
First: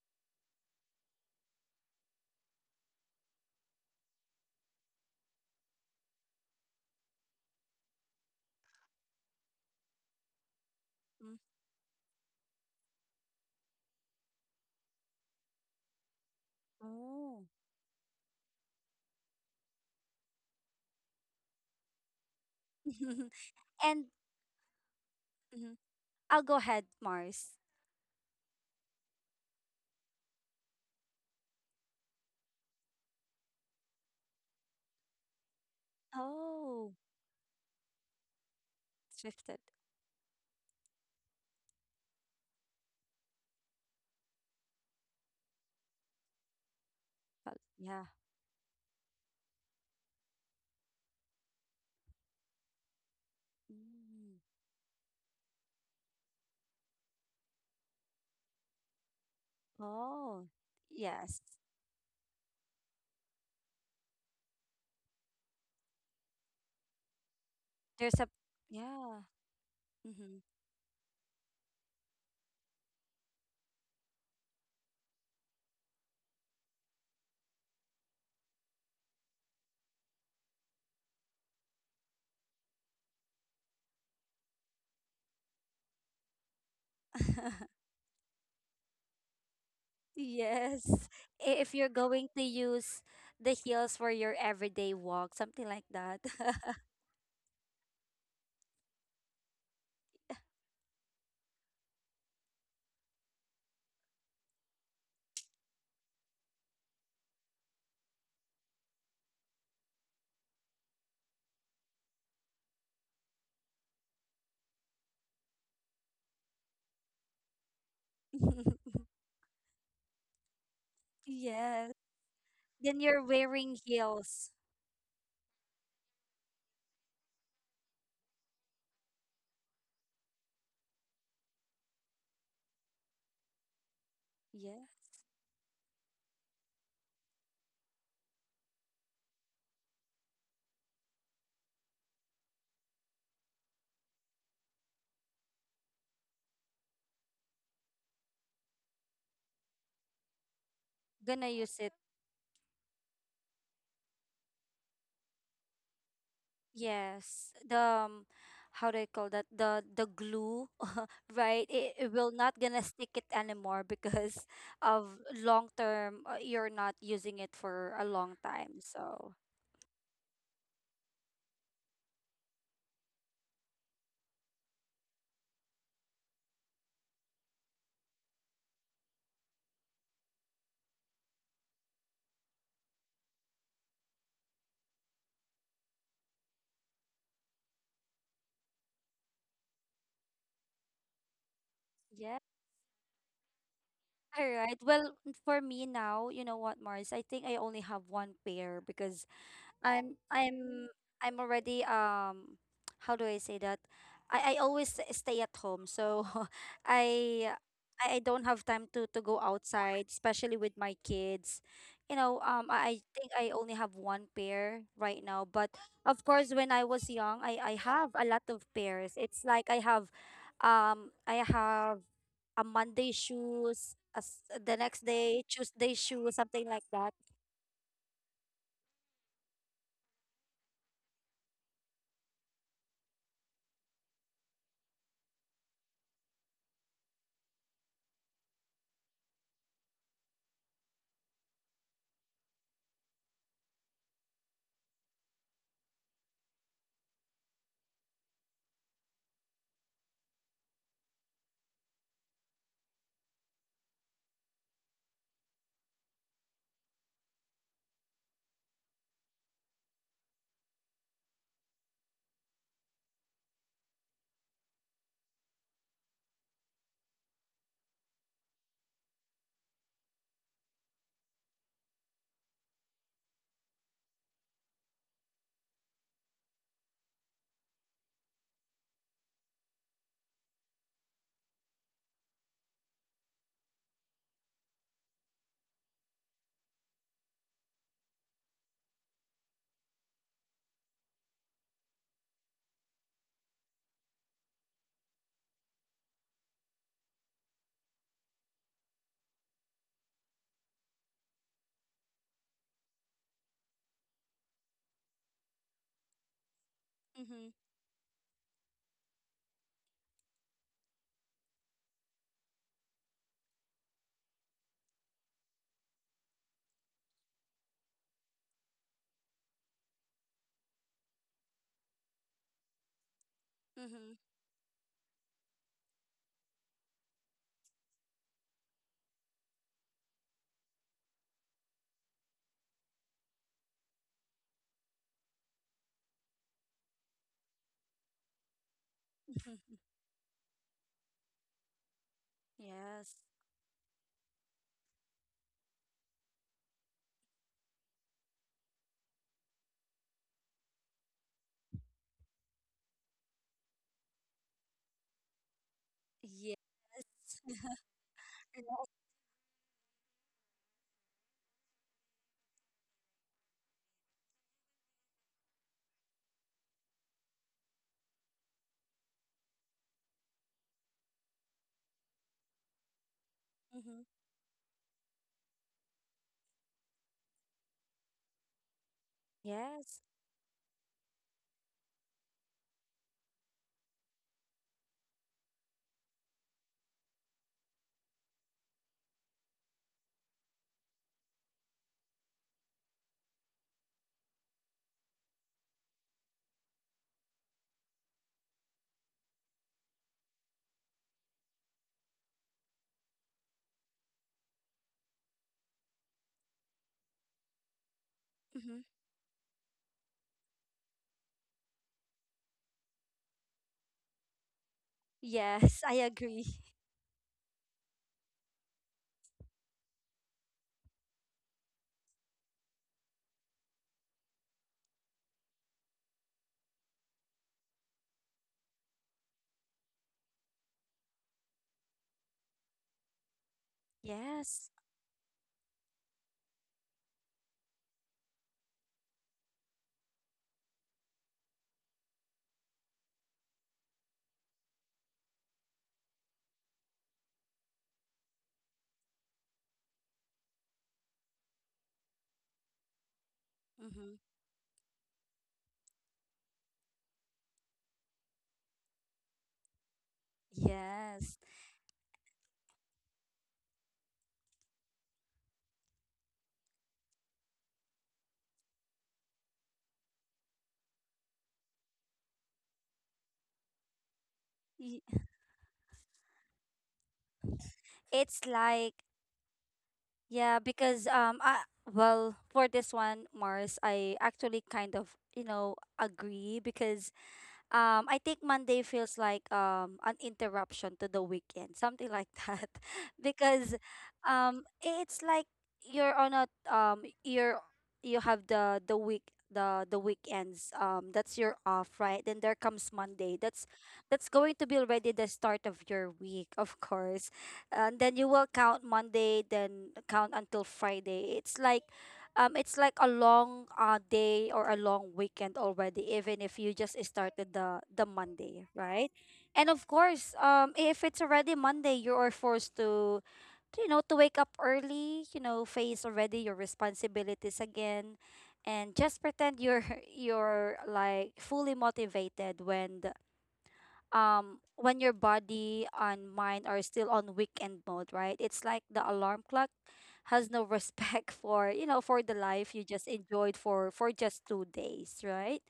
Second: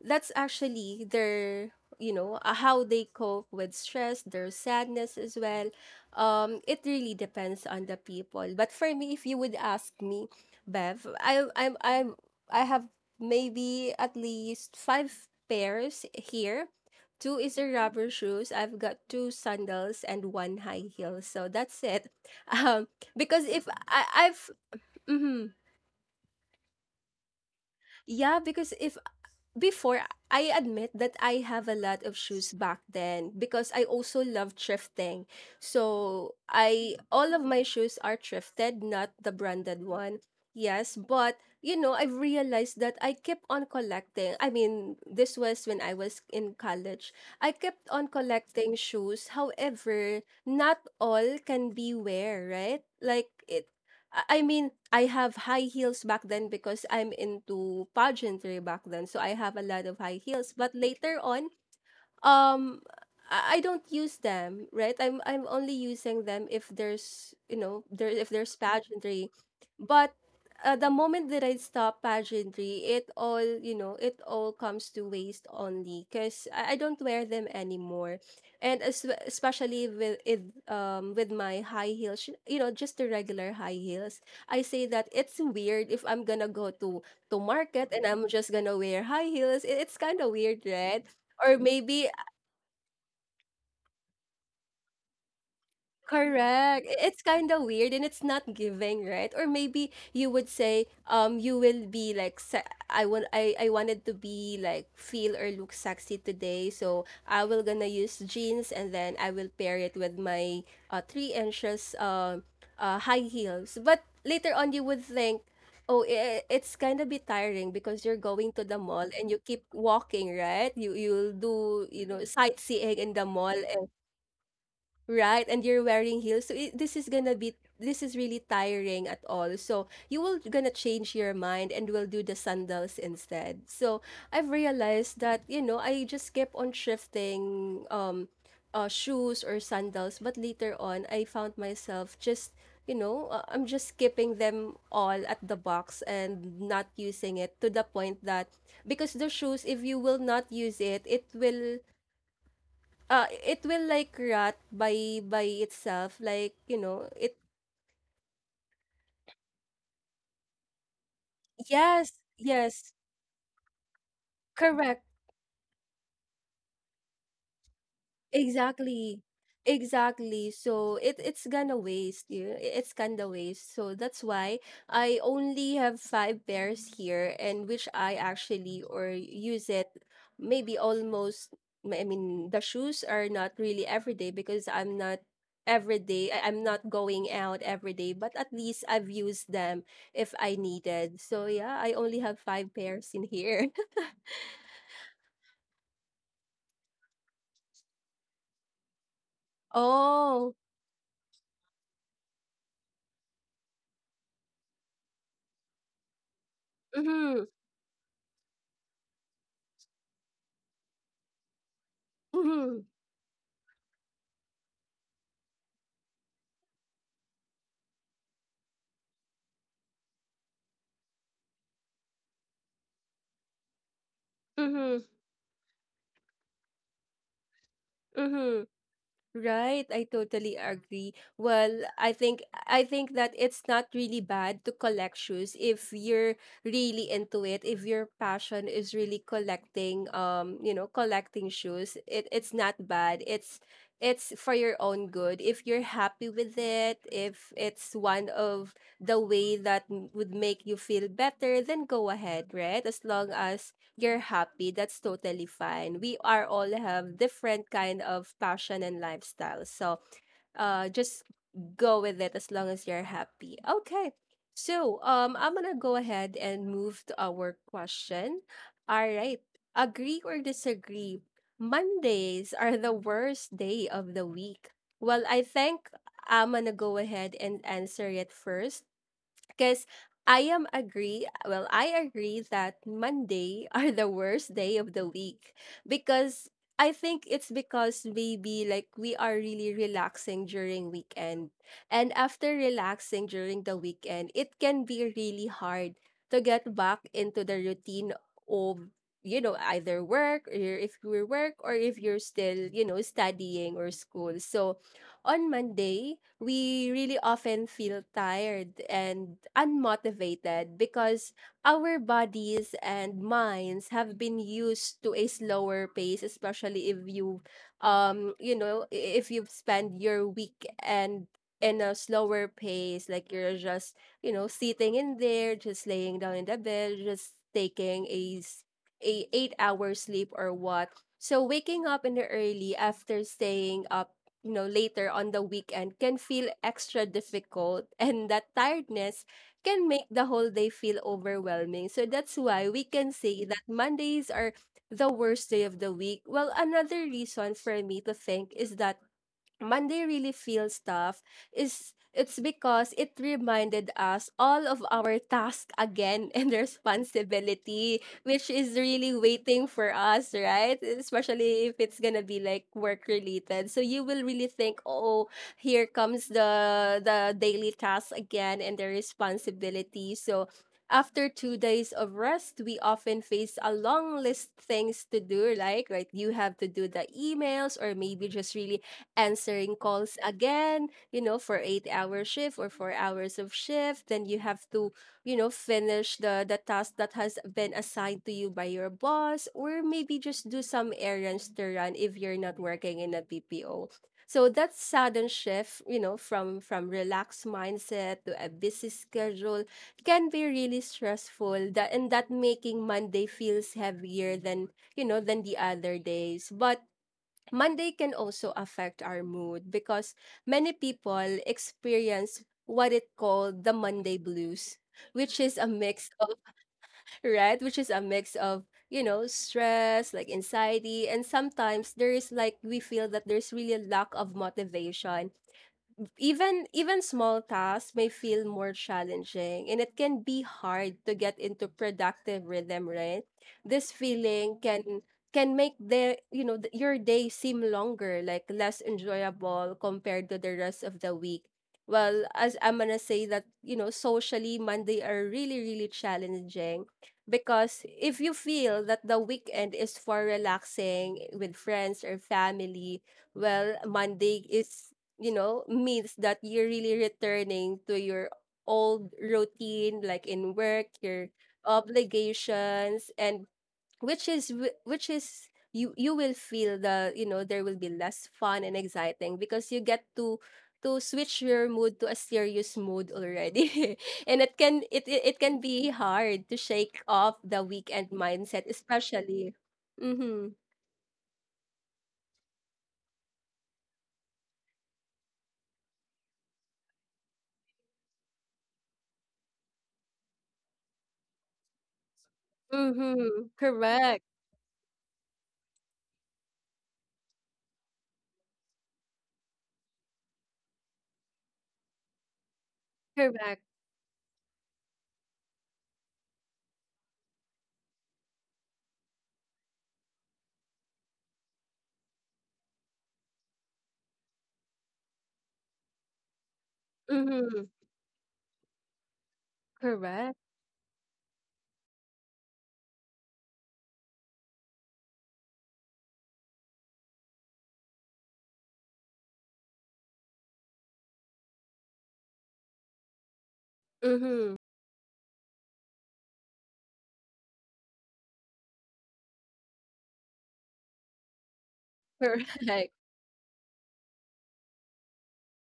that's actually their you know how they cope with stress, their sadness as well. It really depends on the people, but for me, if you would ask me, Bev,
Mm.
I I'm I have maybe at least five pairs here. Two
Oh.
is the rubber shoes. I've got two sandals and one high heel. So that's it. Um, because if
And
mhm.
mhm. I'll go ahead, Mars.
Yeah, because if before, I admit that I have a lot of shoes back then because I also love thrifting. So
Oh.
I, all of my shoes are thrifted, not the
Shifted.
branded one. Yes, but you know, I've realized that I kept on collecting. I mean, this was when I was in college. I
But
kept
yeah.
on collecting shoes. However, not all can be wear, right? Like it I
Mm.
I mean, I have high heels back then because I'm into pageantry back then. So I have a lot of high
Oh,
heels. But later
yes.
on, um I I don't use them, right? I'm only using them if there's, you know, there
There's a
if there's
Yeah.
pageantry. But
Mm-hmm.
the moment that I stop pageantry, it all, comes to waste only because I don't wear them anymore. And as, especially with it, with my high heels, just the regular high heels. I say that it's weird if I'm gonna go to market and I'm just gonna wear high heels. It's kind of weird,
Yes.
right? Or
If you're
maybe
going to use the heels for your everyday walk, something like that.
Correct. It's kind of weird and it's not giving, right? Or maybe you would say, you will be like, I want, I wanted to be like feel or look sexy today, so I will gonna use jeans and then I will pair it with my 3 inches high heels. But later on you would think, oh, it's kind of be tiring because you're going to the mall and you keep walking, right? You'll do,
Yes.
sightseeing
Then
in
you're
the mall.
wearing heels.
Right, and you're wearing heels. So it, this is gonna be this is really tiring at all. So you will gonna change your mind and will do the sandals instead. So I've
Yeah.
realized that, I just kept on shifting, shoes or sandals, but later on I found myself just, I'm just skipping them all at the box and not using it, to the point that, because the shoes, if you will not use it, it
Gonna
will
use it.
uh it will like rot by itself, like it,
Yes. The um, how do I call that? The glue, right? it,
yes,
it will not gonna
yes,
stick it anymore because
correct.
of long term, you're not using it for a long time,
Exactly.
so
Exactly. So it's gonna waste. You know? It's kinda waste. So that's why I only have five pairs here, and which I actually or use it, maybe almost, I mean, the shoes are not really every day because I'm not every day, I'm not going out every day, but at least I've used them if I needed. So yeah, I only
yeah.
have five pairs in here.
All right. Well, for me now, you know what, Mars? I think I only have one pair because I'm
Oh.
I'm I'm already how do I say that? I always stay at home, so
Mm-hmm.
I I don't have time to go outside, especially with my kids. You know, I,
Mm-hmm.
I think I only have one pair right now, but of course when I was young, I have a lot of pairs. It's like I have a Monday shoes, as the next
Mm-hmm.
day Tuesday shoes, something like that.
Mm-hmm. Right, I totally agree. Well, I think that it's not really bad to collect shoes if you're really into it. If your passion is really collecting, collecting shoes, it's not bad. It's for your own good. If you're happy with it, if it's one of the way that would make you feel better, then go ahead, right? As long as you're happy, that's totally fine. We are all have different kind of passion and lifestyle. So just go with it as long as you're happy. Okay. So I'm gonna go ahead and move to our question. All right. Agree or disagree? Mondays are the worst day of the week. Well, I think I'm gonna go ahead and answer it first because I am agree. Well, I agree that Monday are the worst day of the week because I think it's because maybe like we are really relaxing during weekend. And after relaxing during the weekend, it can be really hard to get back into the routine of, you know, either work or if you're still, you know, studying or school. So on Monday, we really
Mhm.
often feel tired and unmotivated because our bodies and minds have been used to a slower pace, especially if you if you've spent your week and in a slower pace, like you're just,
Mhm.
you know, sitting in there, just laying down in the bed, just taking a 8 hour sleep or what. So waking up in the early after staying up, you know, later on the weekend can feel extra difficult and that tiredness can make the whole day feel overwhelming. So that's why we can
Yes.
say that mondays are the worst day of the week. Well, another reason for me to think is that Monday really feels tough is it's because it reminded us all of our task again and
Yes.
responsibility, which is really waiting for us, right? Especially if it's gonna be like work related. So you will really think, oh, here comes the daily task again and the responsibility. So after 2 days of rest, we often face a
Mm-hmm.
long list things to do, like right, you have to do the emails or maybe just really answering
Yes.
calls again, you know, for 8 hour shift or 4 hours of shift. Then you have to, you know, finish the task that has been assigned to you by your boss, or maybe just do some errands to run if you're not working in a BPO. So that sudden shift, you know, from relaxed mindset to a busy schedule can be really stressful. That making Monday feels heavier than, you know, than the other days. But Monday can also
Mm-hmm.
affect our mood because many people experience what it called the Monday blues, which is a
Yes, I
mix of
agree.
right, which is a mix of, you know, stress, like anxiety, and sometimes there is like we feel that there's really a lack of motivation. Even small tasks may feel more challenging and it can be hard to get into productive rhythm, right? This feeling
Yes.
can make the you know th- your day seem longer, like less enjoyable compared to the rest of the week. Well, as I'm gonna say that, you know, socially Monday are really really challenging because if you feel that the weekend is for relaxing with friends or family, well,
Mm-hmm.
Monday is, you know, means that you're really returning to your old routine, like in work, your
Yes.
obligations, and which is you will feel the, you know, there will be less fun and exciting because you get to switch your mood to a serious mood already and it can
Y-
it, it it can be hard to shake off the weekend
It's
mindset,
like
especially. Mm-hmm.
yeah, because I, well, for this one, Mars, I actually kind of agree, because I think Monday feels like an interruption to the weekend, something like that.
Mm-hmm.
Because
Correct.
it's like you're on a you're, You have the weekends, that's your off, right? Then there comes Monday,
Correct.
that's going to be already the start of your week, of course. And then you will count Monday, then count until Friday. It's like it's like a long day or a long weekend already, even if you just started
Mm-hmm.
the Monday, right? And of
Correct.
course, if it's already Monday, you are forced to to wake up early, face already your responsibilities again, and just pretend you're you're like fully motivated when
Mm-hmm.
when your body and mind are still on weekend mode, right? It's like the alarm clock has no respect for you know for the life you
Correct.
just enjoyed for just 2 days, right?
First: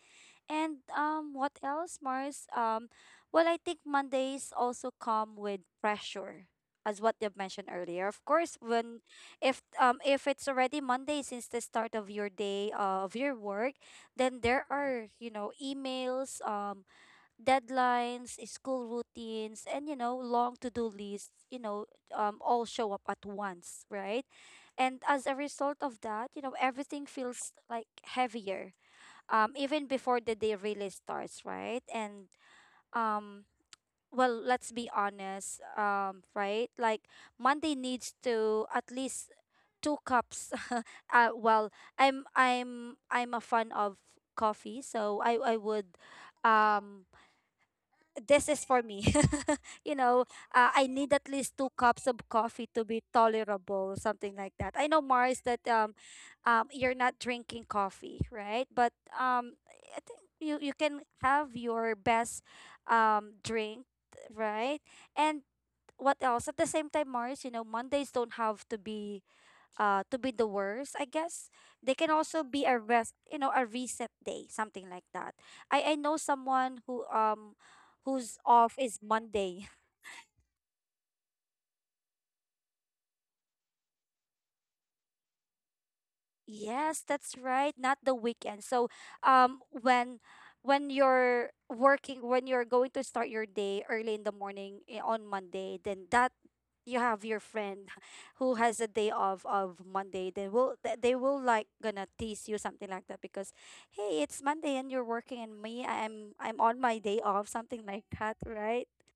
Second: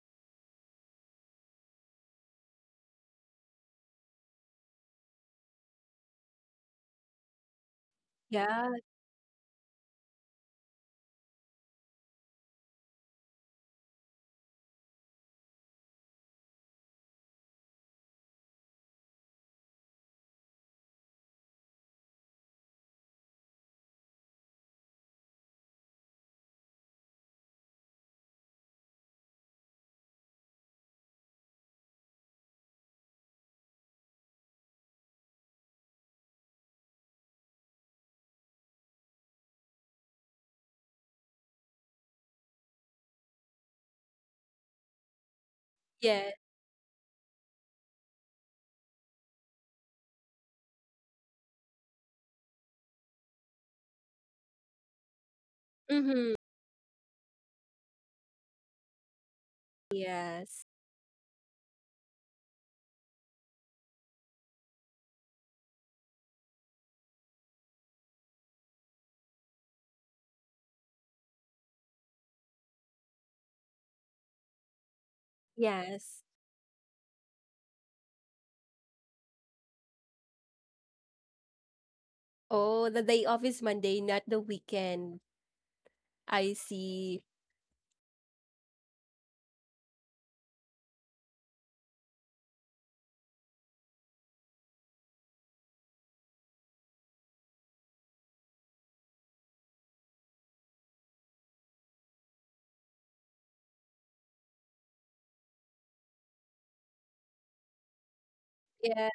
And what else, Mars? Well, I think Mondays also come with pressure, as what you've mentioned earlier. Of course,
Yeah.
when if it's already Monday, since the start of your day, of your work, then there are emails, deadlines, school routines, and long to-do lists, all show up at once, right? And as a result of that, everything feels like heavier, even before the day really starts, right? And um, well, let's be honest, right? Like Monday needs to at least two cups. Well, I'm a fan of coffee, so I would
Yeah.
um this is for me. you know, I need at least two cups of coffee to be tolerable, something like that. I know, Mars, that
Mm-hmm.
you're not drinking coffee, right? But I think you
Yes.
you can have your best drink, right? And what else? At the same time, Mars, Mondays don't have to be the worst, I guess. They can also be a rest, a reset day, something like that. I know
Yes.
someone who, whose off is Monday.
Oh, the day off is Monday, not the weekend. I
Yes,
see.
that's right. Not the weekend. So, when you're working, when you're going to start your day early in the morning, on Monday, then that you have your friend who has a day off of Monday. Then they will like gonna tease you, something like that, because, hey, it's Monday and you're working, and me, I'm on my day off, something like that, right?
Yeah.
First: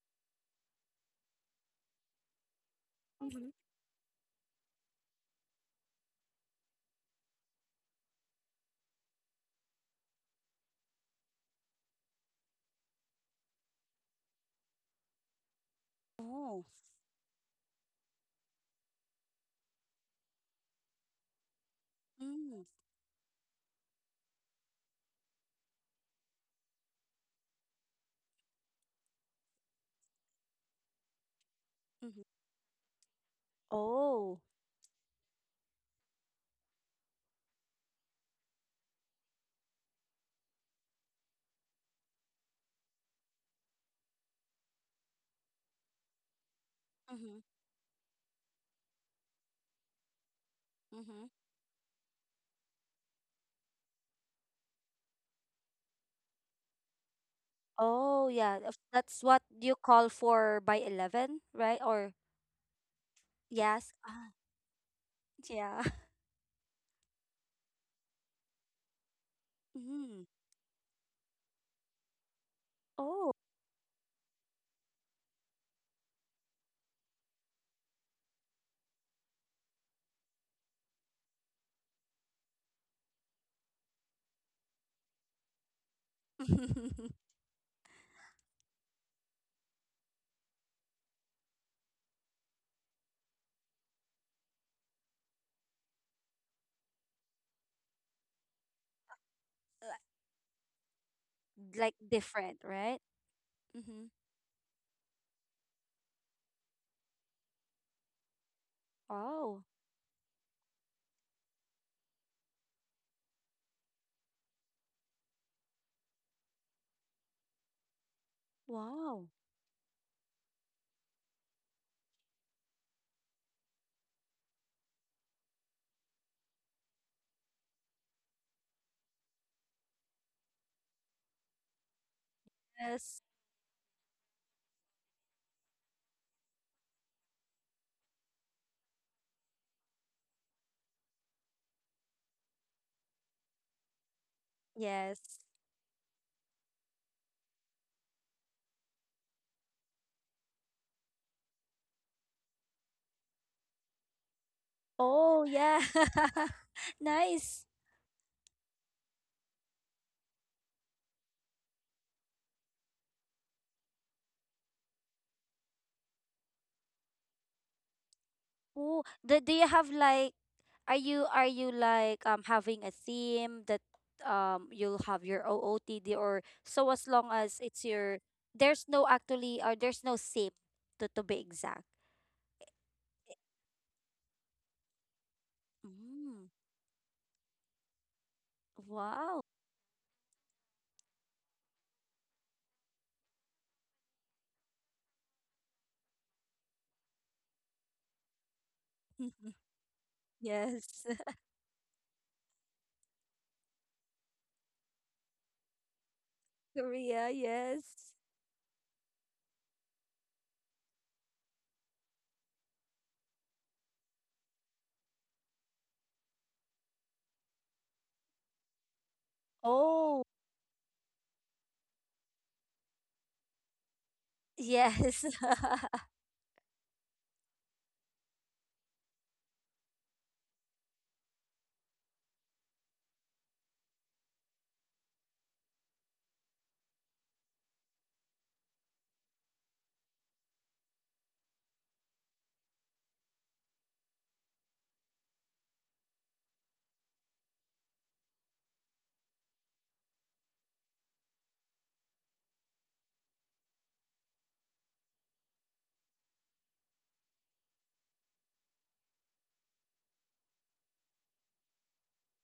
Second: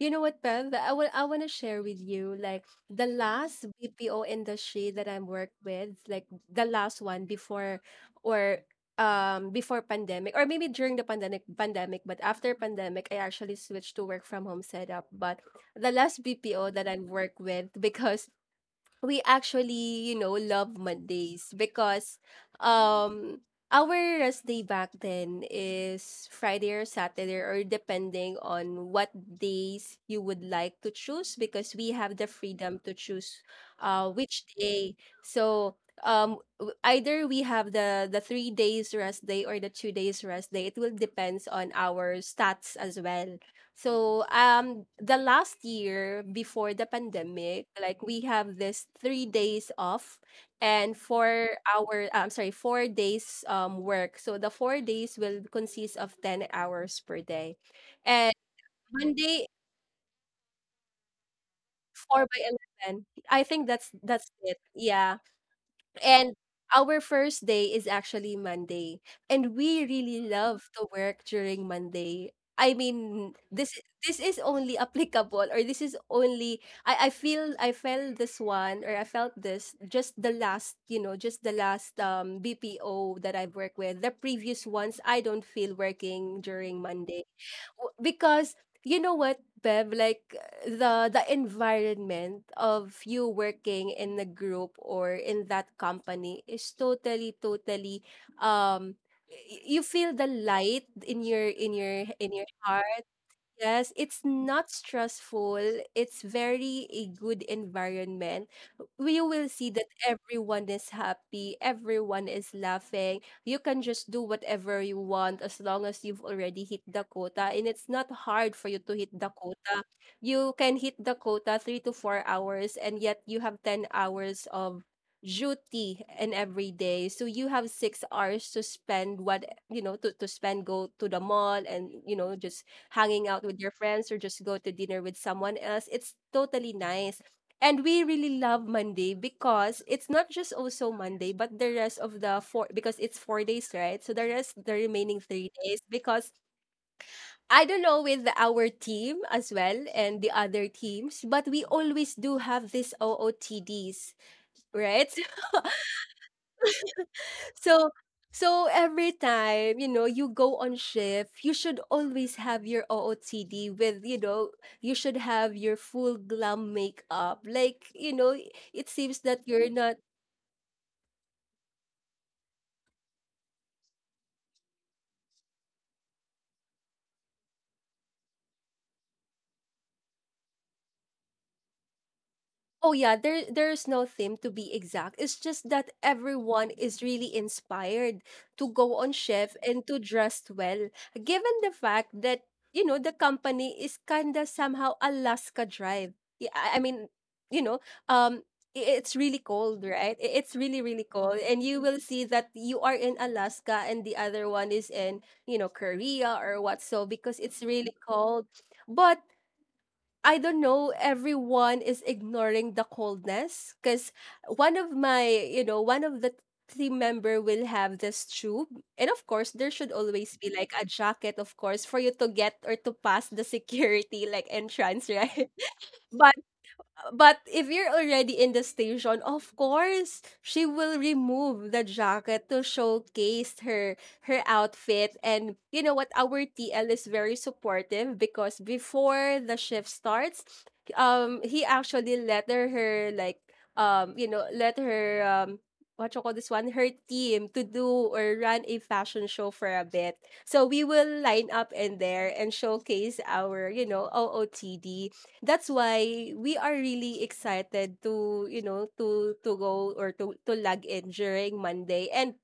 You know what, Bev? I want to share with you like the
Mm-hmm.
last BPO industry that I worked with, like the last one before or before pandemic or maybe during the pandemic but after pandemic I actually switched to work from home setup but the last
Oh.
BPO that I worked with because we actually, you know, love Mondays because
Mm.
um our rest day back then is Friday or Saturday or depending on what days you would like to choose because we have
Mm-hmm.
the freedom to choose
Oh.
which day. So either we have the 3 days rest day or the 2 days rest day, it will depends on our stats as well. So the last year before the pandemic, like we have this 3 days off and
Mm-hmm.
four-hour I'm sorry, 4 days work. So the 4 days will consist of 10 hours per day.
Oh,
And
yeah. if That's what
Monday
you call for by 11, right? Or
4 by 11. I think that's
yes. Ah,
it. Yeah.
yeah.
And our first day is actually Monday, and we really
Mm.
love to work during Monday. I
Oh.
mean, this is only applicable, or this is only I feel I felt this one, or I felt this just the last you know just the last BPO that I've worked with. The previous ones I don't feel working during
Li-
Monday. Because you know what Bev like the environment of you working in a group or in that company is totally totally um you feel the light in your in
Like
your in your
different, right?
Yes,
Mm-hmm.
it's not stressful. It's very a good environment. You will
Oh,
see that everyone is happy, everyone is laughing. You can just do whatever you want as long as you've already hit the quota. And it's not hard for you to hit
wow.
the quota. You can hit the quota 3 to 4 hours, and yet you have 10 hours of duty in every day so you have 6 hours to spend what, you know, to spend go to the mall and, you know, just
Yes.
hanging out with your friends or just go to dinner with someone else. It's totally nice. And we really love Monday because it's not just also Monday, but the rest of the four because it's 4 days, right? So the
Yes.
remaining 3 days because I don't know with our team as well and the other teams, but we always do have these OOTDs, right?
Oh, yeah. Nice.
So every time, you know, you go on shift, you should always have your OOTD with, you know, you should have your full glam makeup. Like, you know, it
Oh,
seems
do,
that
do you
you're
have
not.
like. Are you like having a theme, that you'll have your OOTD or so, as long as it's your, there's no, actually, or there's no theme to be exact.
Oh yeah, there's no theme to be exact. It's just that
Mm,
everyone is really inspired to go on
wow.
chef and to dress well, given the fact that, you know, the company is kinda somehow Alaska Drive. Yeah, I mean, you know, um, it's really cold, right? It's really really
Yes.
cold, and you will see that you are in Alaska and the other one is in, you know, Korea or what so
Korea,
because it's really
yes.
cold. But I don't know, everyone is ignoring the coldness because one of my, you know, one of the team member will have this tube. And of course, there should
Oh,
always be like a jacket, of course, for you to get or to pass the security like entrance,
yes.
right? But if you're already in the station, of course, she will remove the jacket to showcase her outfit. And you know what? Our TL is very supportive because before the shift starts, he actually let her, like let her what you call this one, her team to do or run a fashion show for a bit. So we will line up in there and showcase our, you know, OOTD. That's why we are really excited to, you know, to go or to log in during Monday. And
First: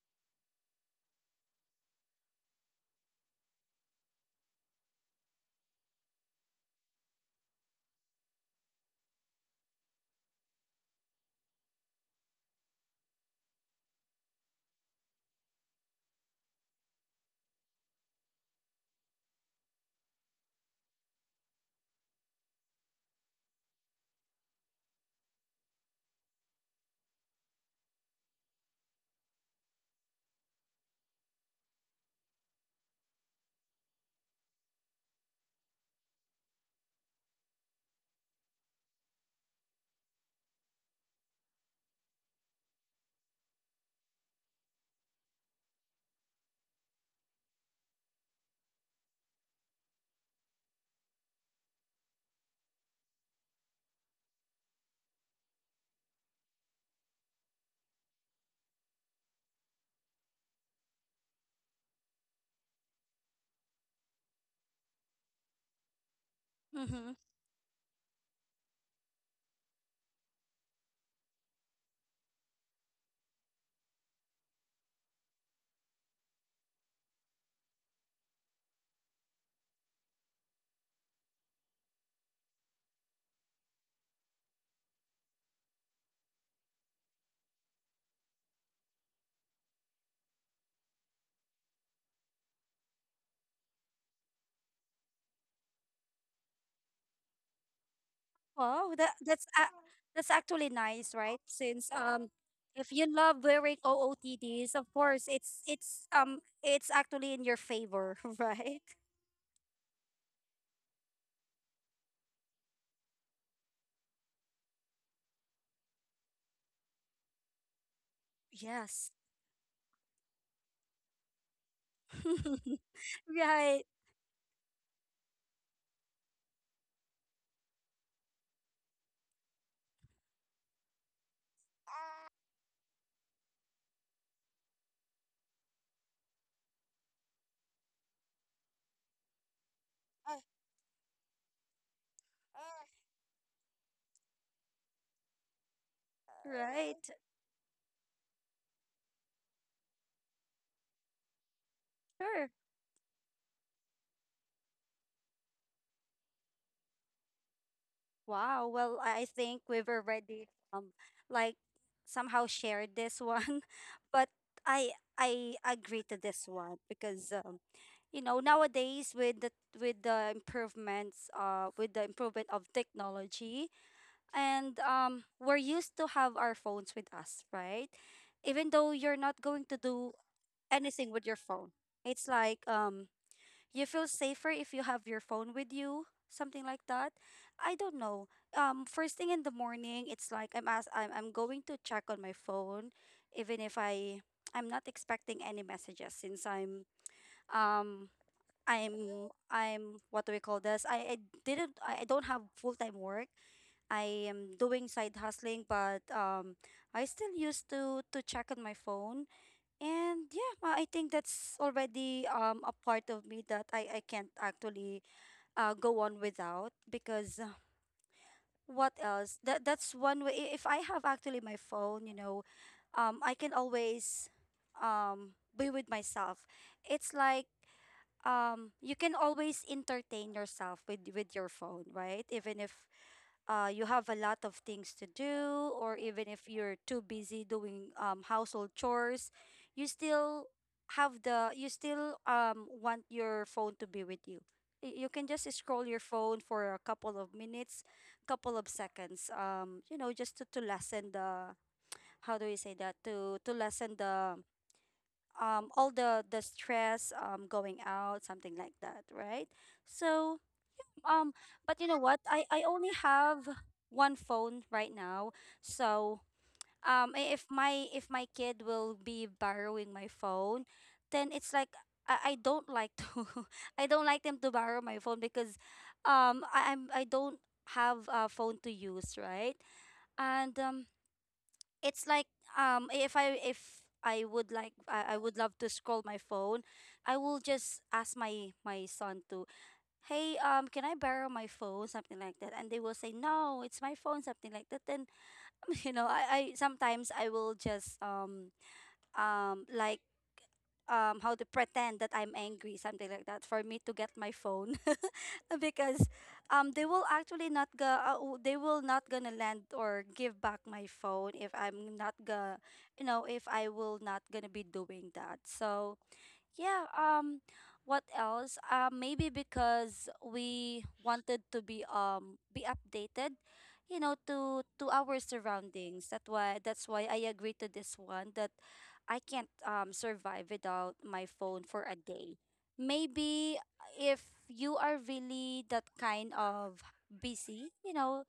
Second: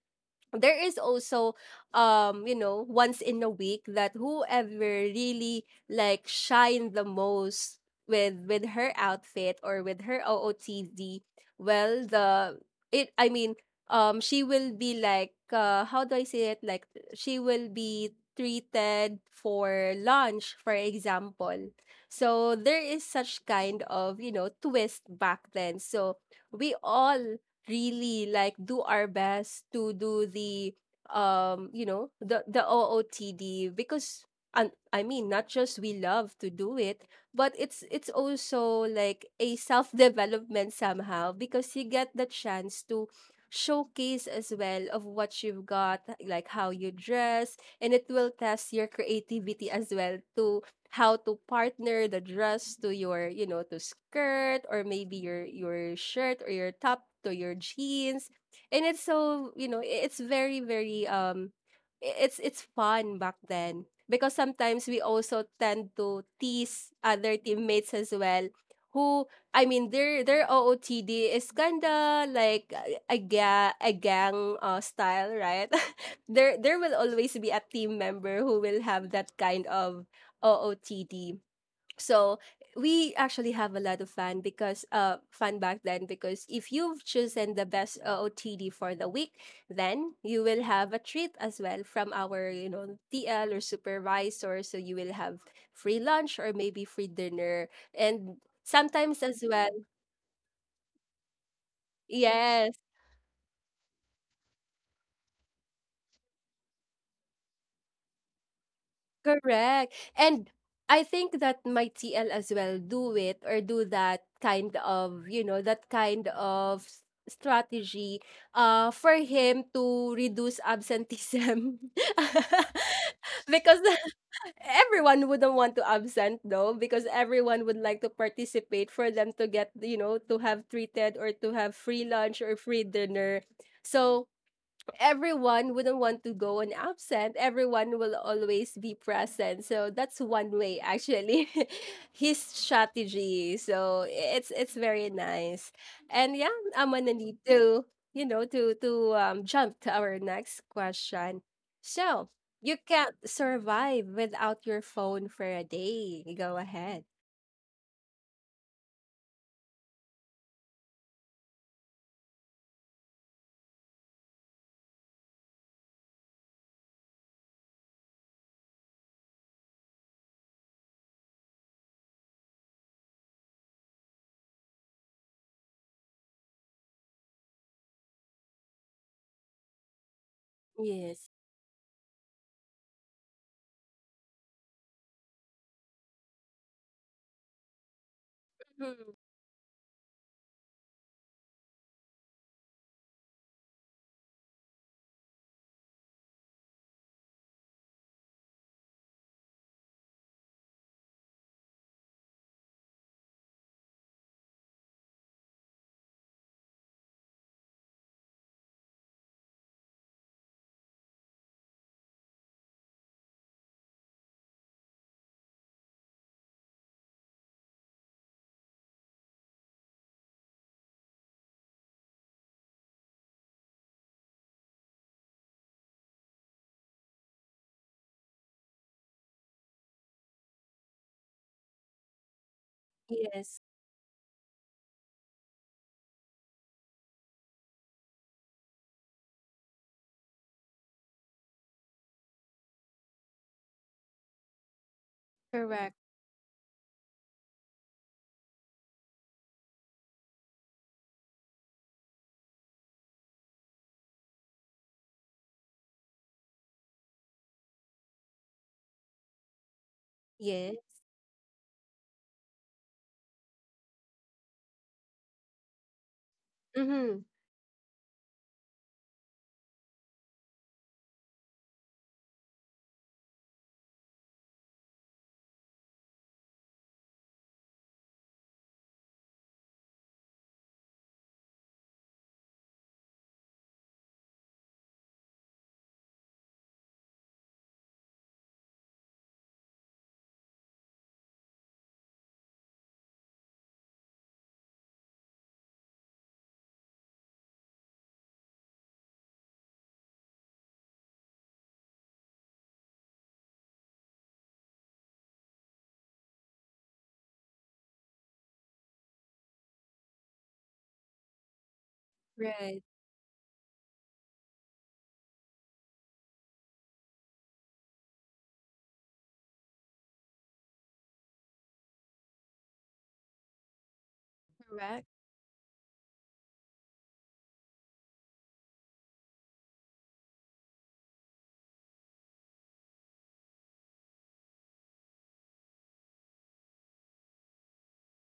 there is also, you know, once in a week that whoever really like shine the most with her outfit or with her OOTD. Well, the it I mean she will be like how do I say it like she will be treated for lunch, for example. So there is such kind of, you know, twist back then. So we all really like do our best to do the you know the OOTD because, and I mean, not just we love to do it, but it's also like a self development somehow because you get the chance to showcase as well of what you've got, like how you dress, and it will test your creativity as well to how to partner the dress to your, you know, to skirt or maybe your shirt or your top to your jeans. And it's so, you know, it's very very it's fun back then because sometimes we also tend to tease
Mm-hmm.
other teammates as well who I mean their OOTD is kinda like a gang style, right? There will always be a team member who will have that kind of OOTD. So we actually have a lot of fun because fun back then because if you've chosen the best OOTD for the week, then you will have a treat as well from our TL or supervisor. So you will have free lunch or maybe free dinner and
Wow, that
sometimes as
that's a
well.
that's actually nice, right? Since
Yes,
if you love wearing OOTDs, of course it's actually in your favor, right?
correct. And I think that my TL as well do it or do that kind of, that kind of strategy
Yes.
for him to reduce absenteeism.
Right.
Because everyone wouldn't want to absent though because everyone would like to participate for them to get, to have treated or to have free lunch or free dinner. So everyone wouldn't want to go on absent. Everyone will always be present. So that's one way actually his strategy. So it's very nice. And yeah, I'm
Right.
gonna need to, to to jump to our next question. So
Sure.
you can't survive without your phone for a day. Go ahead.
Wow. Well, I think we've already like somehow shared this one, but I agree to this one because nowadays with the improvement of technology, and we're used to have our phones with us, right? Even though you're not going to do anything
Yes.
with your phone. It's like you feel safer if you have your phone with you, something like that. I don't know.
Mhm.
First thing in the morning, it's like I'm going to check on my phone, even if I'm not expecting any messages, since um I'm what do we call this? I didn't I don't have full-time work. I am doing side hustling, but I still used to check on my phone. And yeah, I think that's already a part of me that I can't actually go on without, because what else? That's one way. If I have actually my phone, you know, I can always be with myself. It's like you can always entertain yourself with your phone, right? Even if
Yes.
you have a lot of things to do, or even if you're too busy doing household chores, you still want your phone to be with you. You can just scroll
Correct.
your phone for a couple of minutes, couple of seconds. Just to lessen the how do you say that, to lessen the all the stress going out, something like that, right? So
Yes.
um, but you know what? I only have one phone right now, so
Mm-hmm.
if my kid will be borrowing my phone, then it's like I don't like to I don't like them to borrow my phone because I don't have a phone to use, right? And it's like if I would like I would love to scroll my phone, I will just ask my son to, hey, can I borrow my phone? Something like that. And they will say, no, it's my phone, something like that. Then, I sometimes I will just um like how to pretend that I'm angry, something like that, for me to get my phone. Because they will actually not go they will not gonna lend or give back my phone if I'm not gonna
Right.
if I will not gonna be doing that. So yeah, what else? Maybe because we wanted to be updated, you know, to
Correct.
our surroundings. That's why I agree to this one that I can't survive without my phone for a day. Maybe if you are really that kind of busy, you know,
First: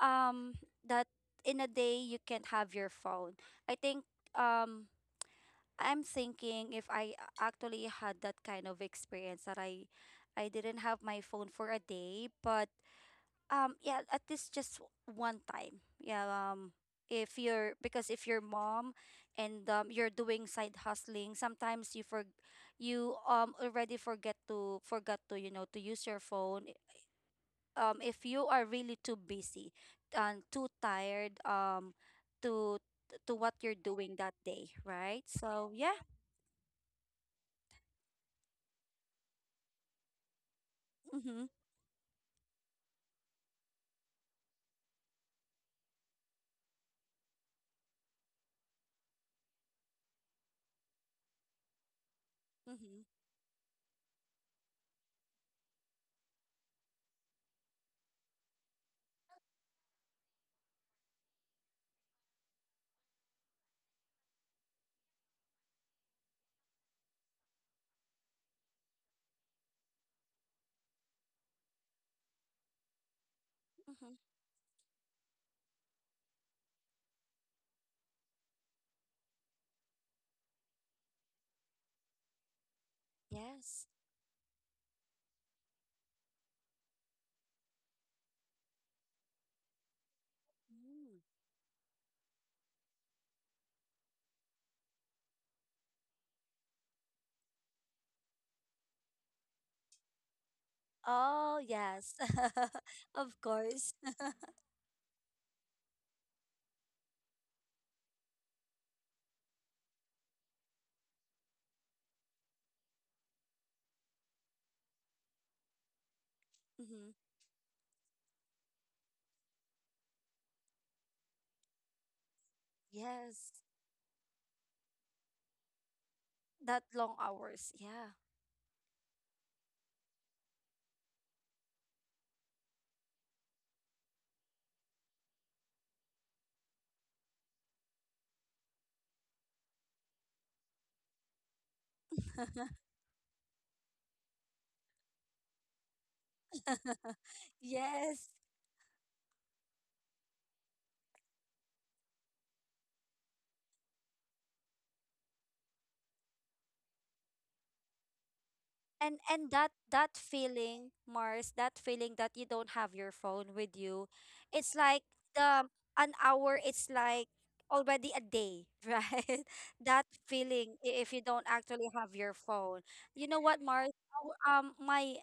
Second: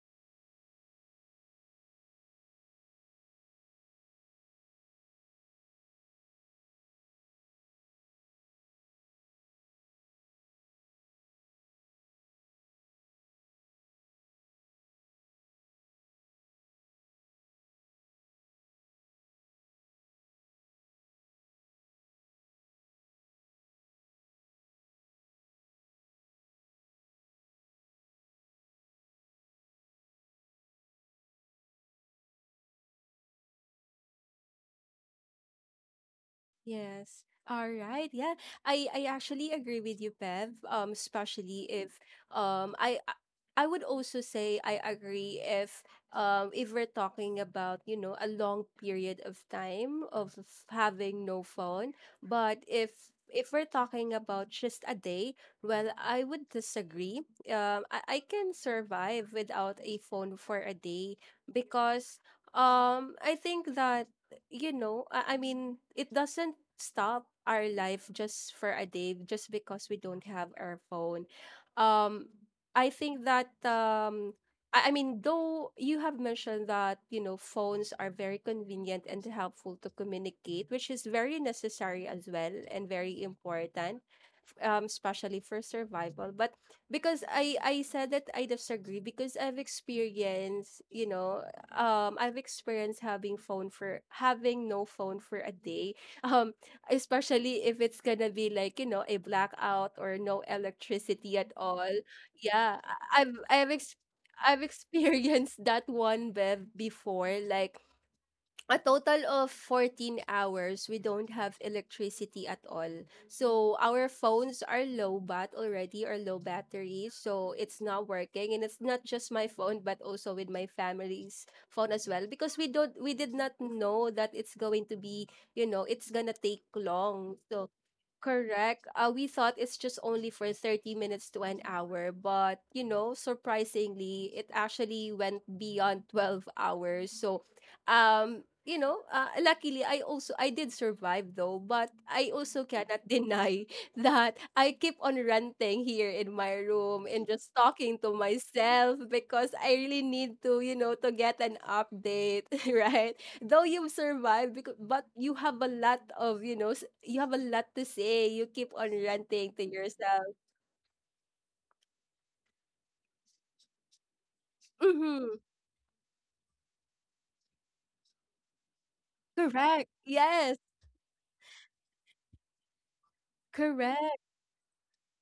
um that in a day you can't have your phone. I think um I'm thinking if I actually had that kind of experience that I didn't have my phone for a day, but yeah, at least just one time. Yeah, if you're, because if you're mom and you're doing side hustling, sometimes you for you already forget to forgot to, you know, to use your phone. If you are really too busy and too tired to to what you're doing that day, right? So yeah.
Yes. All right. Yeah. I actually agree with you, Bev.
Mm-hmm.
Especially if um I I I would also say I agree if we're talking about, you know, a long period of time of having no phone, but
Mm-hmm.
if we're talking about just a day, well, I would disagree. I can survive without a phone for a day because I think that I mean, it doesn't stop our life just for a day, just because we don't have our phone. Um, I think that
Mm-hmm.
I mean, though you have mentioned that you know phones are very convenient and helpful to communicate, which is very necessary as well and very
Yes.
important. Especially for survival, but because I said that I disagree because I've experienced
Mm.
I've experienced having no phone for a day. Um, especially if it's gonna be like, you know, a blackout or no electricity at
Oh,
all.
yes.
Yeah,
Of course.
I've experienced that one Bev before like a total of 14 hours. We don't have electricity at all, so our phones are low bat already or low battery,
Mm-hmm.
so it's not working. And it's not just my phone but also with my family's phone as well, because we did
Yes.
not know that it's going to be, you know, it's gonna take
That long
long. So
hours. Yeah.
correct. We thought it's just only for 30 minutes to an hour, but you know, surprisingly, it actually went beyond 12 hours. So, you know, luckily I did survive though, but I also cannot deny that I keep on ranting here in my room and just talking to
Yes.
myself because I really need to, you know, to get an update, right? Though you've survived because but you have a lot of you have a lot to say, you keep on
And
ranting to
that that
yourself.
feeling, Mars, that feeling that you don't have your phone with you, it's like
Mm-hmm.
the an hour, it's like already a day, right?
Correct.
That
Yes.
feeling if you don't actually have your phone. You know what, Mars?
Correct.
Our- my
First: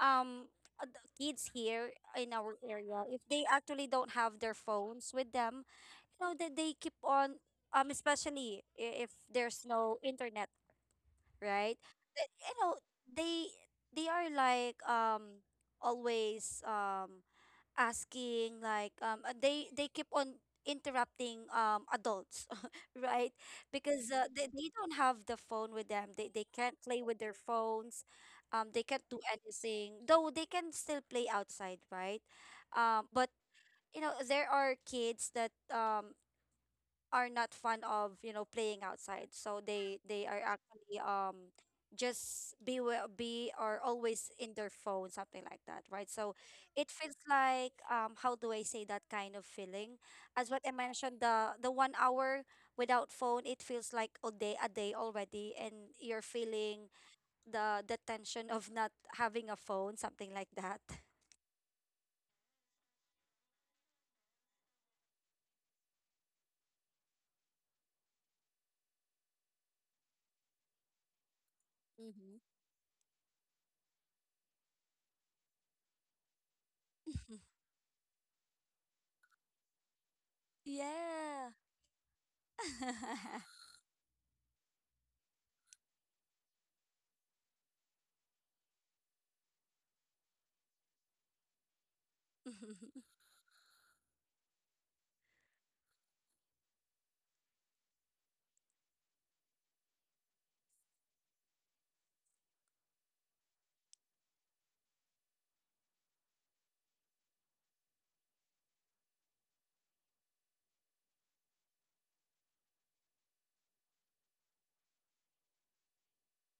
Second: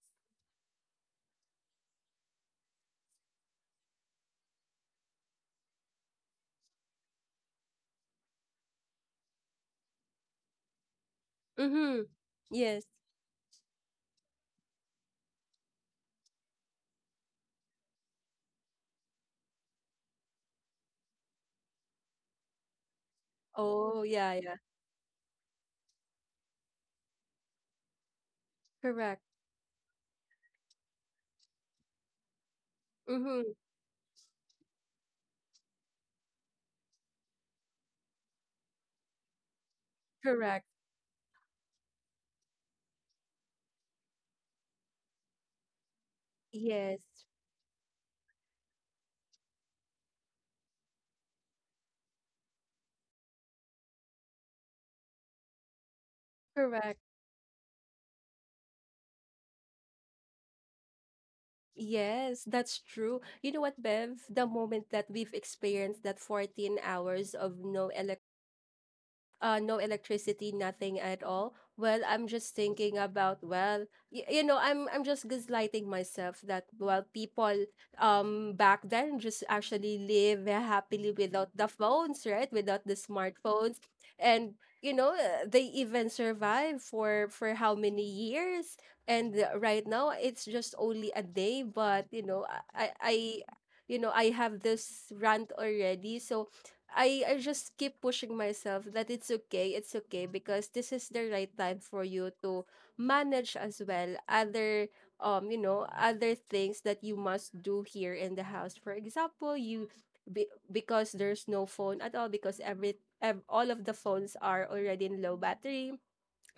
um the kids here in our area, if they actually don't have their phones with them, you know that they keep on especially if there's no internet, right.
Mm-hmm.
You know,
Yes.
they they are like always asking like, they keep on interrupting adults, right,
Oh,
because
yeah, yeah.
they don't have the phone with them, they can't play with their phones, they can't do
Correct.
anything, though they can still play outside, right? But
Mm-hmm.
you know, there are kids that are not fond of, you know, playing outside, so they are
Correct.
actually just be be or always in their phone, something like that, right? So it
Yes.
feels like how do I say that kind of feeling, as what I mentioned, the 1 hour without phone, it feels like a day, a day already, and you're feeling
Correct.
the tension of not having a phone, something like that.
Yes, that's true. You know what, Bev? The moment that we've experienced that 14 hours of no no electricity, nothing at all, well, I'm
Mm-hmm.
just thinking about, well, you know, I'm just gaslighting myself that, well, people back then just actually live happily
Yeah.
without the phones, right? Without the smartphones. And you know, they even survive for how many years. And right now it's just only a day, but you know, i i I- you know, I have this rant already. So I just keep pushing myself that it's okay, it's okay, because this is the right time for you to manage as well other, you know, other things that you must do here in the house. For example, because there's no phone at all, because all of the phones are already in low battery,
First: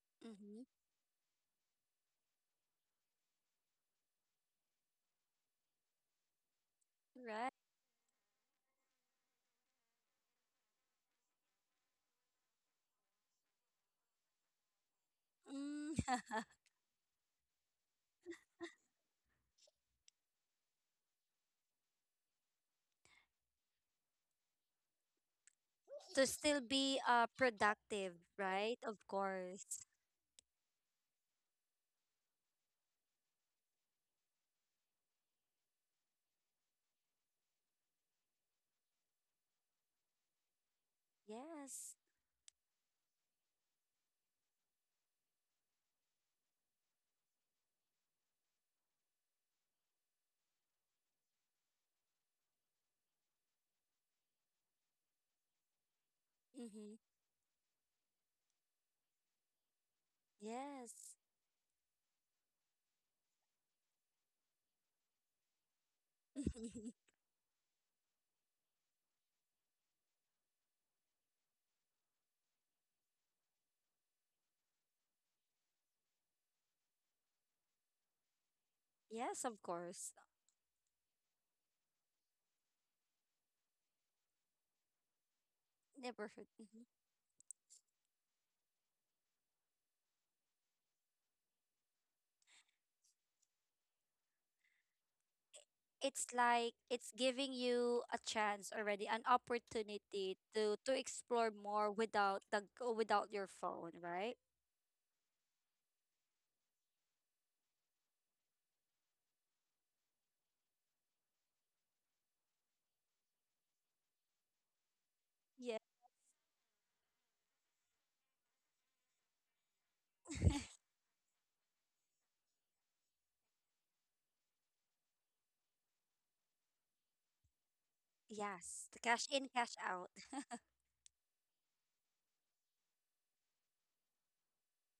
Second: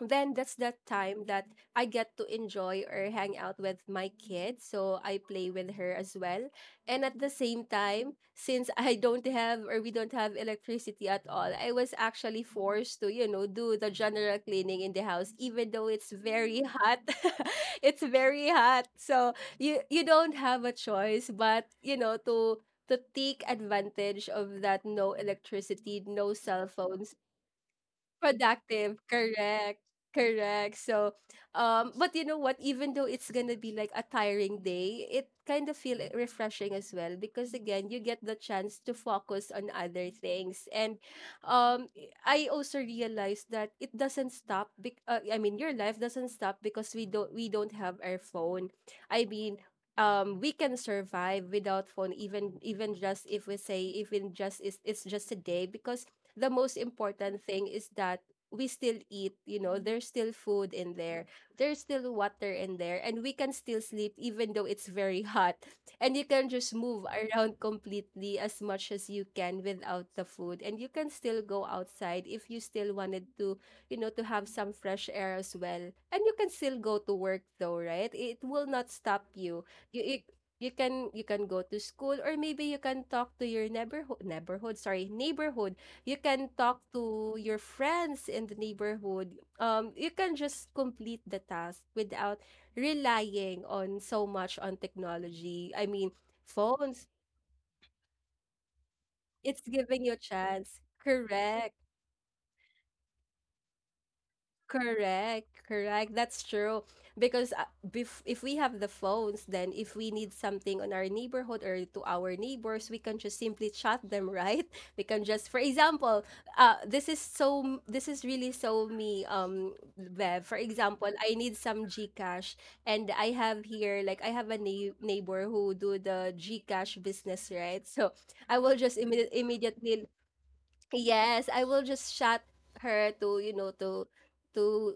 then that's
Hmm.
that time that I get to enjoy or hang out with my kid. So I play with her as well. And at the
Right.
same time, since I don't have or we don't have electricity at all, I was actually forced to, you know, do the general cleaning in the house, even though
Mm,
it's very hot. It's very hot. So you don't have a choice but, you know, to take advantage of that no electricity,
to
no
still
cell
be
phones.
productive, right?
Productive,
Of
correct.
course.
Correct. So but you know what, even though it's gonna be like a tiring day, it kind of feel refreshing as well because again you get the chance to focus on other things. And um
Yes.
I also realized that it doesn't stop bec- I mean, your life doesn't stop because we don't have our phone. I mean, we can survive without phone, even just if we say even just it's just a day, because the most
Mm-hmm.
important thing is that we still eat, you know, there's still food
Yes.
in there, there's still water in there, and we can still sleep even though it's very hot. And you can just move around completely as much as you can without the food. And you can still go outside if you still wanted to, you know, to have some fresh air as well. And you can still go to work though, right? It will not stop
Yes, of
you. You
course.
it, you can go to school, or maybe you can talk to your neighborhood. You
Never heard.
can talk
Mhm.
to your friends in the neighborhood. You can just complete the task without relying on so much on technology. I mean,
It's like
phones,
it's giving you a chance already, an
it's giving you a
opportunity
chance.
to explore
Correct.
more without the without your phone, right?
Correct, correct. That's true. Because bef if we have the phones, then if we need something on our neighborhood or to our neighbors, we can just simply chat them, right? We can just, for
Yeah.
example, this is so, this is really so me, Bev. For example, I need some GCash, and I have here, like, I have a neighbor who do the GCash business, right? So I will
Yes.
just
The cash in, cash
immediately,
out.
yes, I will just chat her to, you know, to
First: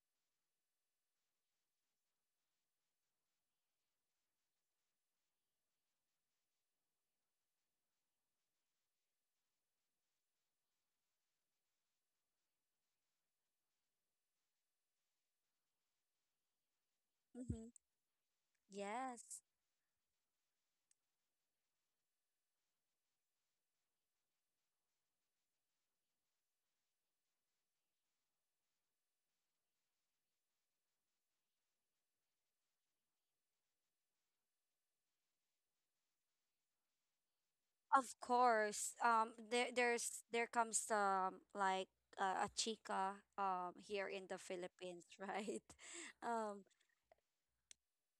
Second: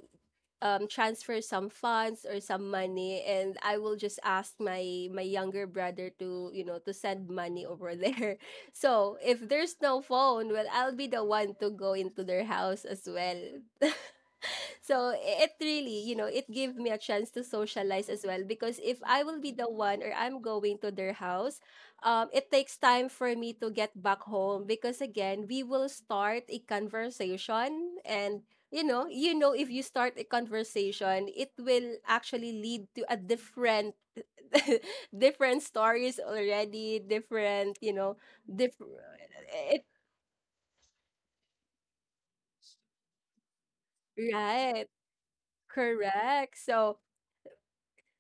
transfer some funds or some money, and I will just ask my younger brother to, you know, to send money over there. So if there's no phone, well, I'll be the one to go into their house as well. So it really, you know, it gave me a chance to
Mm-hmm.
socialize as well, because if I will
Yes.
be the one or I'm going to their house, it takes time for me to get back home, because again, we will start a conversation. And you know, if you start a conversation, it will actually lead to a different, different stories already, different, you know,
Of
different.
course. There,
It
there's there comes a chica here in the
right,
Philippines, right?
correct.
Um,
So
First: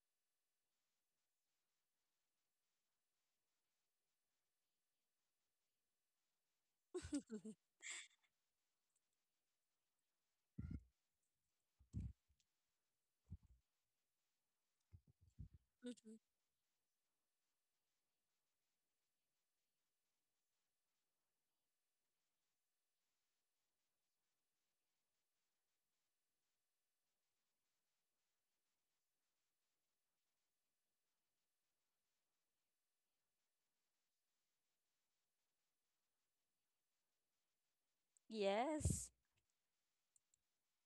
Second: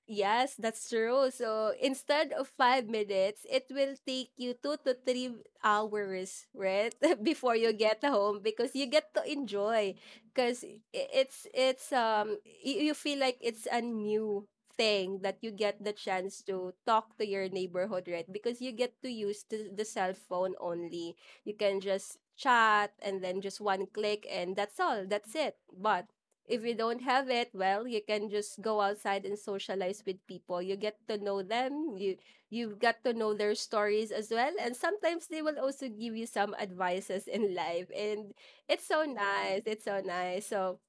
yes, that's true. So instead of 5 minutes, it will take you 2 to 3 hours, right? Before you get home, because you get to enjoy. Because you feel like it's a new thing that you get the chance to talk to your neighborhood, right? Because you get to use the cell phone only. You can just chat and then just one click and that's all. That's it. But if you don't have it, well, you can just go outside and socialize with people. You get to know them. You've got to know their stories as well, and sometimes they will also give you some advices in life. And it's so
yes.
nice. It's so nice. So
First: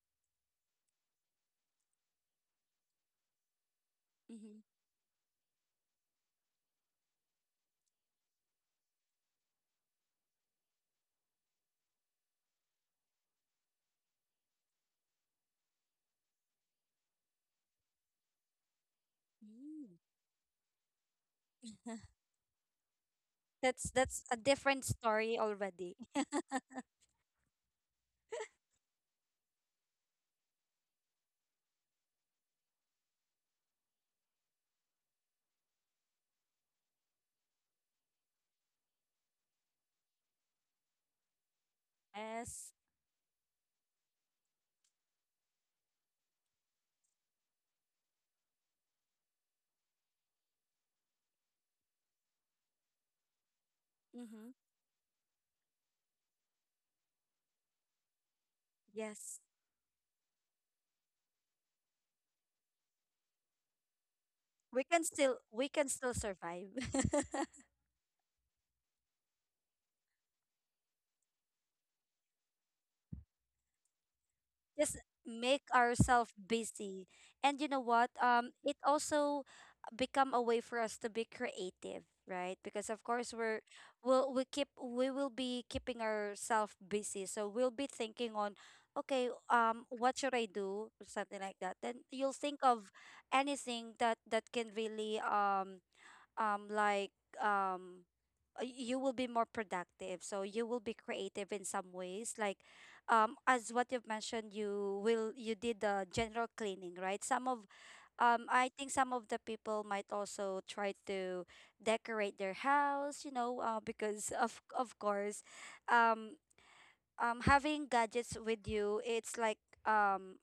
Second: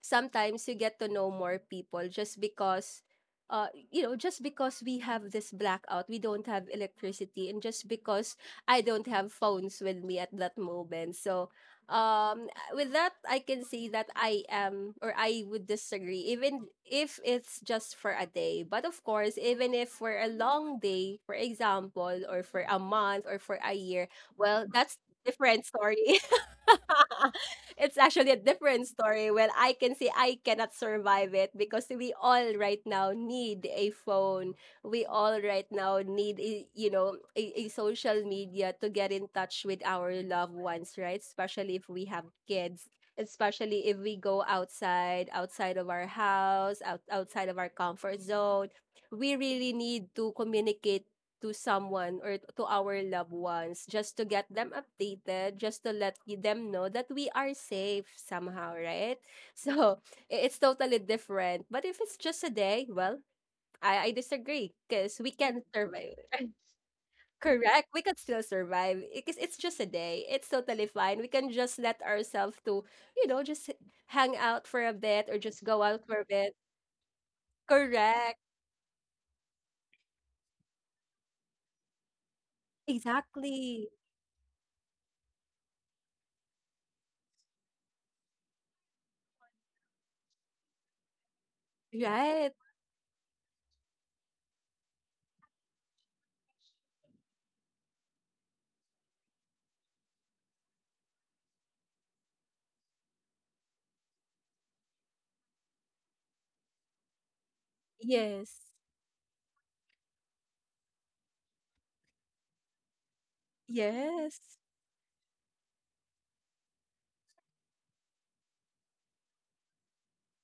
sometimes you get to know more people just because you know, just
Hmm.
because we have this blackout, we don't have electricity, and just because I don't have phones with me at that moment. So um with that, I can say that I am, or I would disagree even if it's just for a day. But of course, even if for a long day, for example, or for a month or for a year,
That's a
well,
different
that's
story
different
already.
story. it's actually a different story when I can say I cannot survive it, because we all right now need a phone. We all right now need, a, you know, a social media to get in touch with our loved ones, right? Especially if we have
Yes.
kids. Especially if we go outside, outside of our house, outside of our comfort zone, we really need to communicate to someone or to our loved ones just to get
Mm-hmm.
them updated, just to let them know that we are safe somehow, right?
Yes.
So it's totally different. But if it's just a day, well, I disagree because we can
We can
survive.
still survive.
Correct. We could still survive because it's just a day. It's totally fine. We can just let ourselves to, you know, just hang out for a
Just
bit or
make
just go out for a
ourselves
bit.
busy. And you know what?
Correct.
It also become a way for us to be creative, right? Because of course,
Exactly.
we will be keeping ourselves busy, so we'll be thinking on, okay, what should I do, or something like that, then you'll
Right.
think of anything that that can really um like um you will be more productive, so you will be creative in some ways, like as what you've mentioned, you will, you did the general cleaning, right? Some of
Yes.
I think some of the people might also try to decorate their house, you know, because
Yes.
of course, um having gadgets with you, it's like um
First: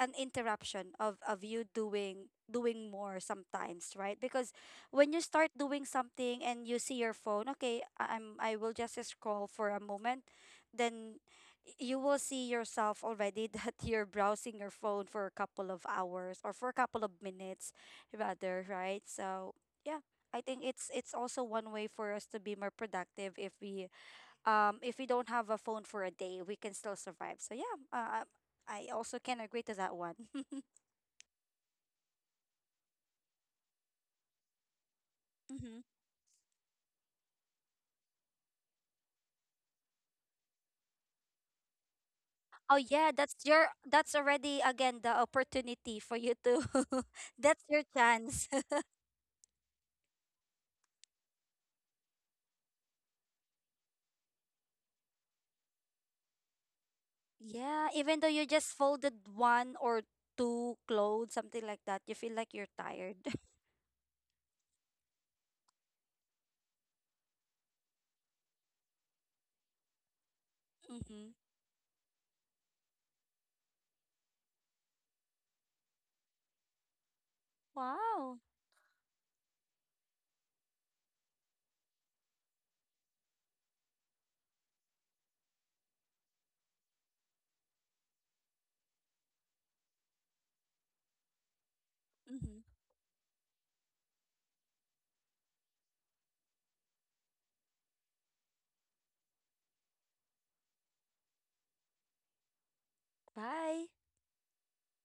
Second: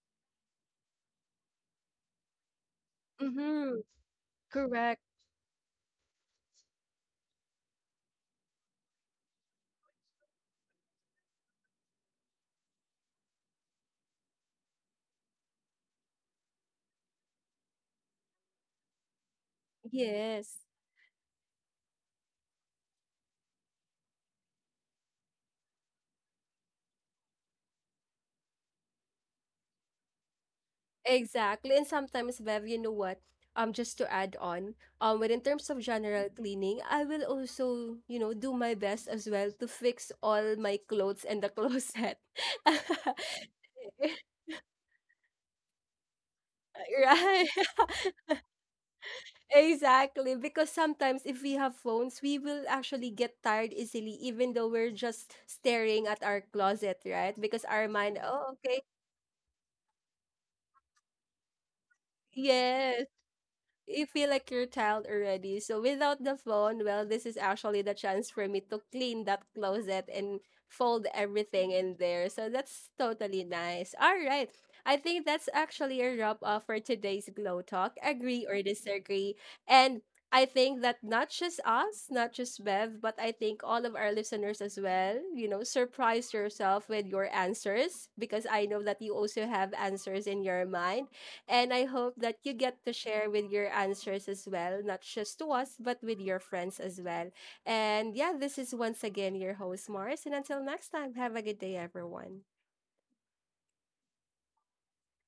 an interruption of you doing doing more
Mhm,
sometimes, right? Because
correct.
when you start doing something and you see your phone, okay, I'm I will just scroll for a moment, then you will see yourself already that you're browsing your phone for a couple of hours or for a couple of minutes rather, right? So yeah, I
Yes,
think it's also one way for us to be more productive if we don't have a phone for a day, we can still survive. So yeah, I also can agree to that one.
exactly. And sometimes, Bev, you know what? Just to add on, but in terms of
Hmm.
general cleaning, I will also, you know, do my best as well to fix all my clothes in the closet.
Oh yeah, that's your, that's already again the opportunity for you to. That's
Right.
your chance.
Exactly. Because sometimes if we have phones, we will actually get tired easily, even though we're just staring at our closet, right? Because our
Yeah,
mind,
even though you
oh,
just
okay.
folded one or two clothes, something like that, you feel like you're
Yes.
tired.
You feel like you're tired already. So without the phone, well, this is actually the chance for me to clean that closet and fold
Mm-hmm.
everything in there. So that's totally nice. All right. I think that's actually a wrap up for today's Glow Talk.
Wow.
Agree or disagree. And I think that not just us, not just Bev, but I think all of our listeners as well, you know, surprise yourself with your answers, because I know that you also have answers in your mind. And I hope that you
Mm-hmm.
get to share with your answers as well, not just to us, but with your friends as well. And yeah, this is once again your host, Mars. And until next time, have a good day, everyone.
Bye.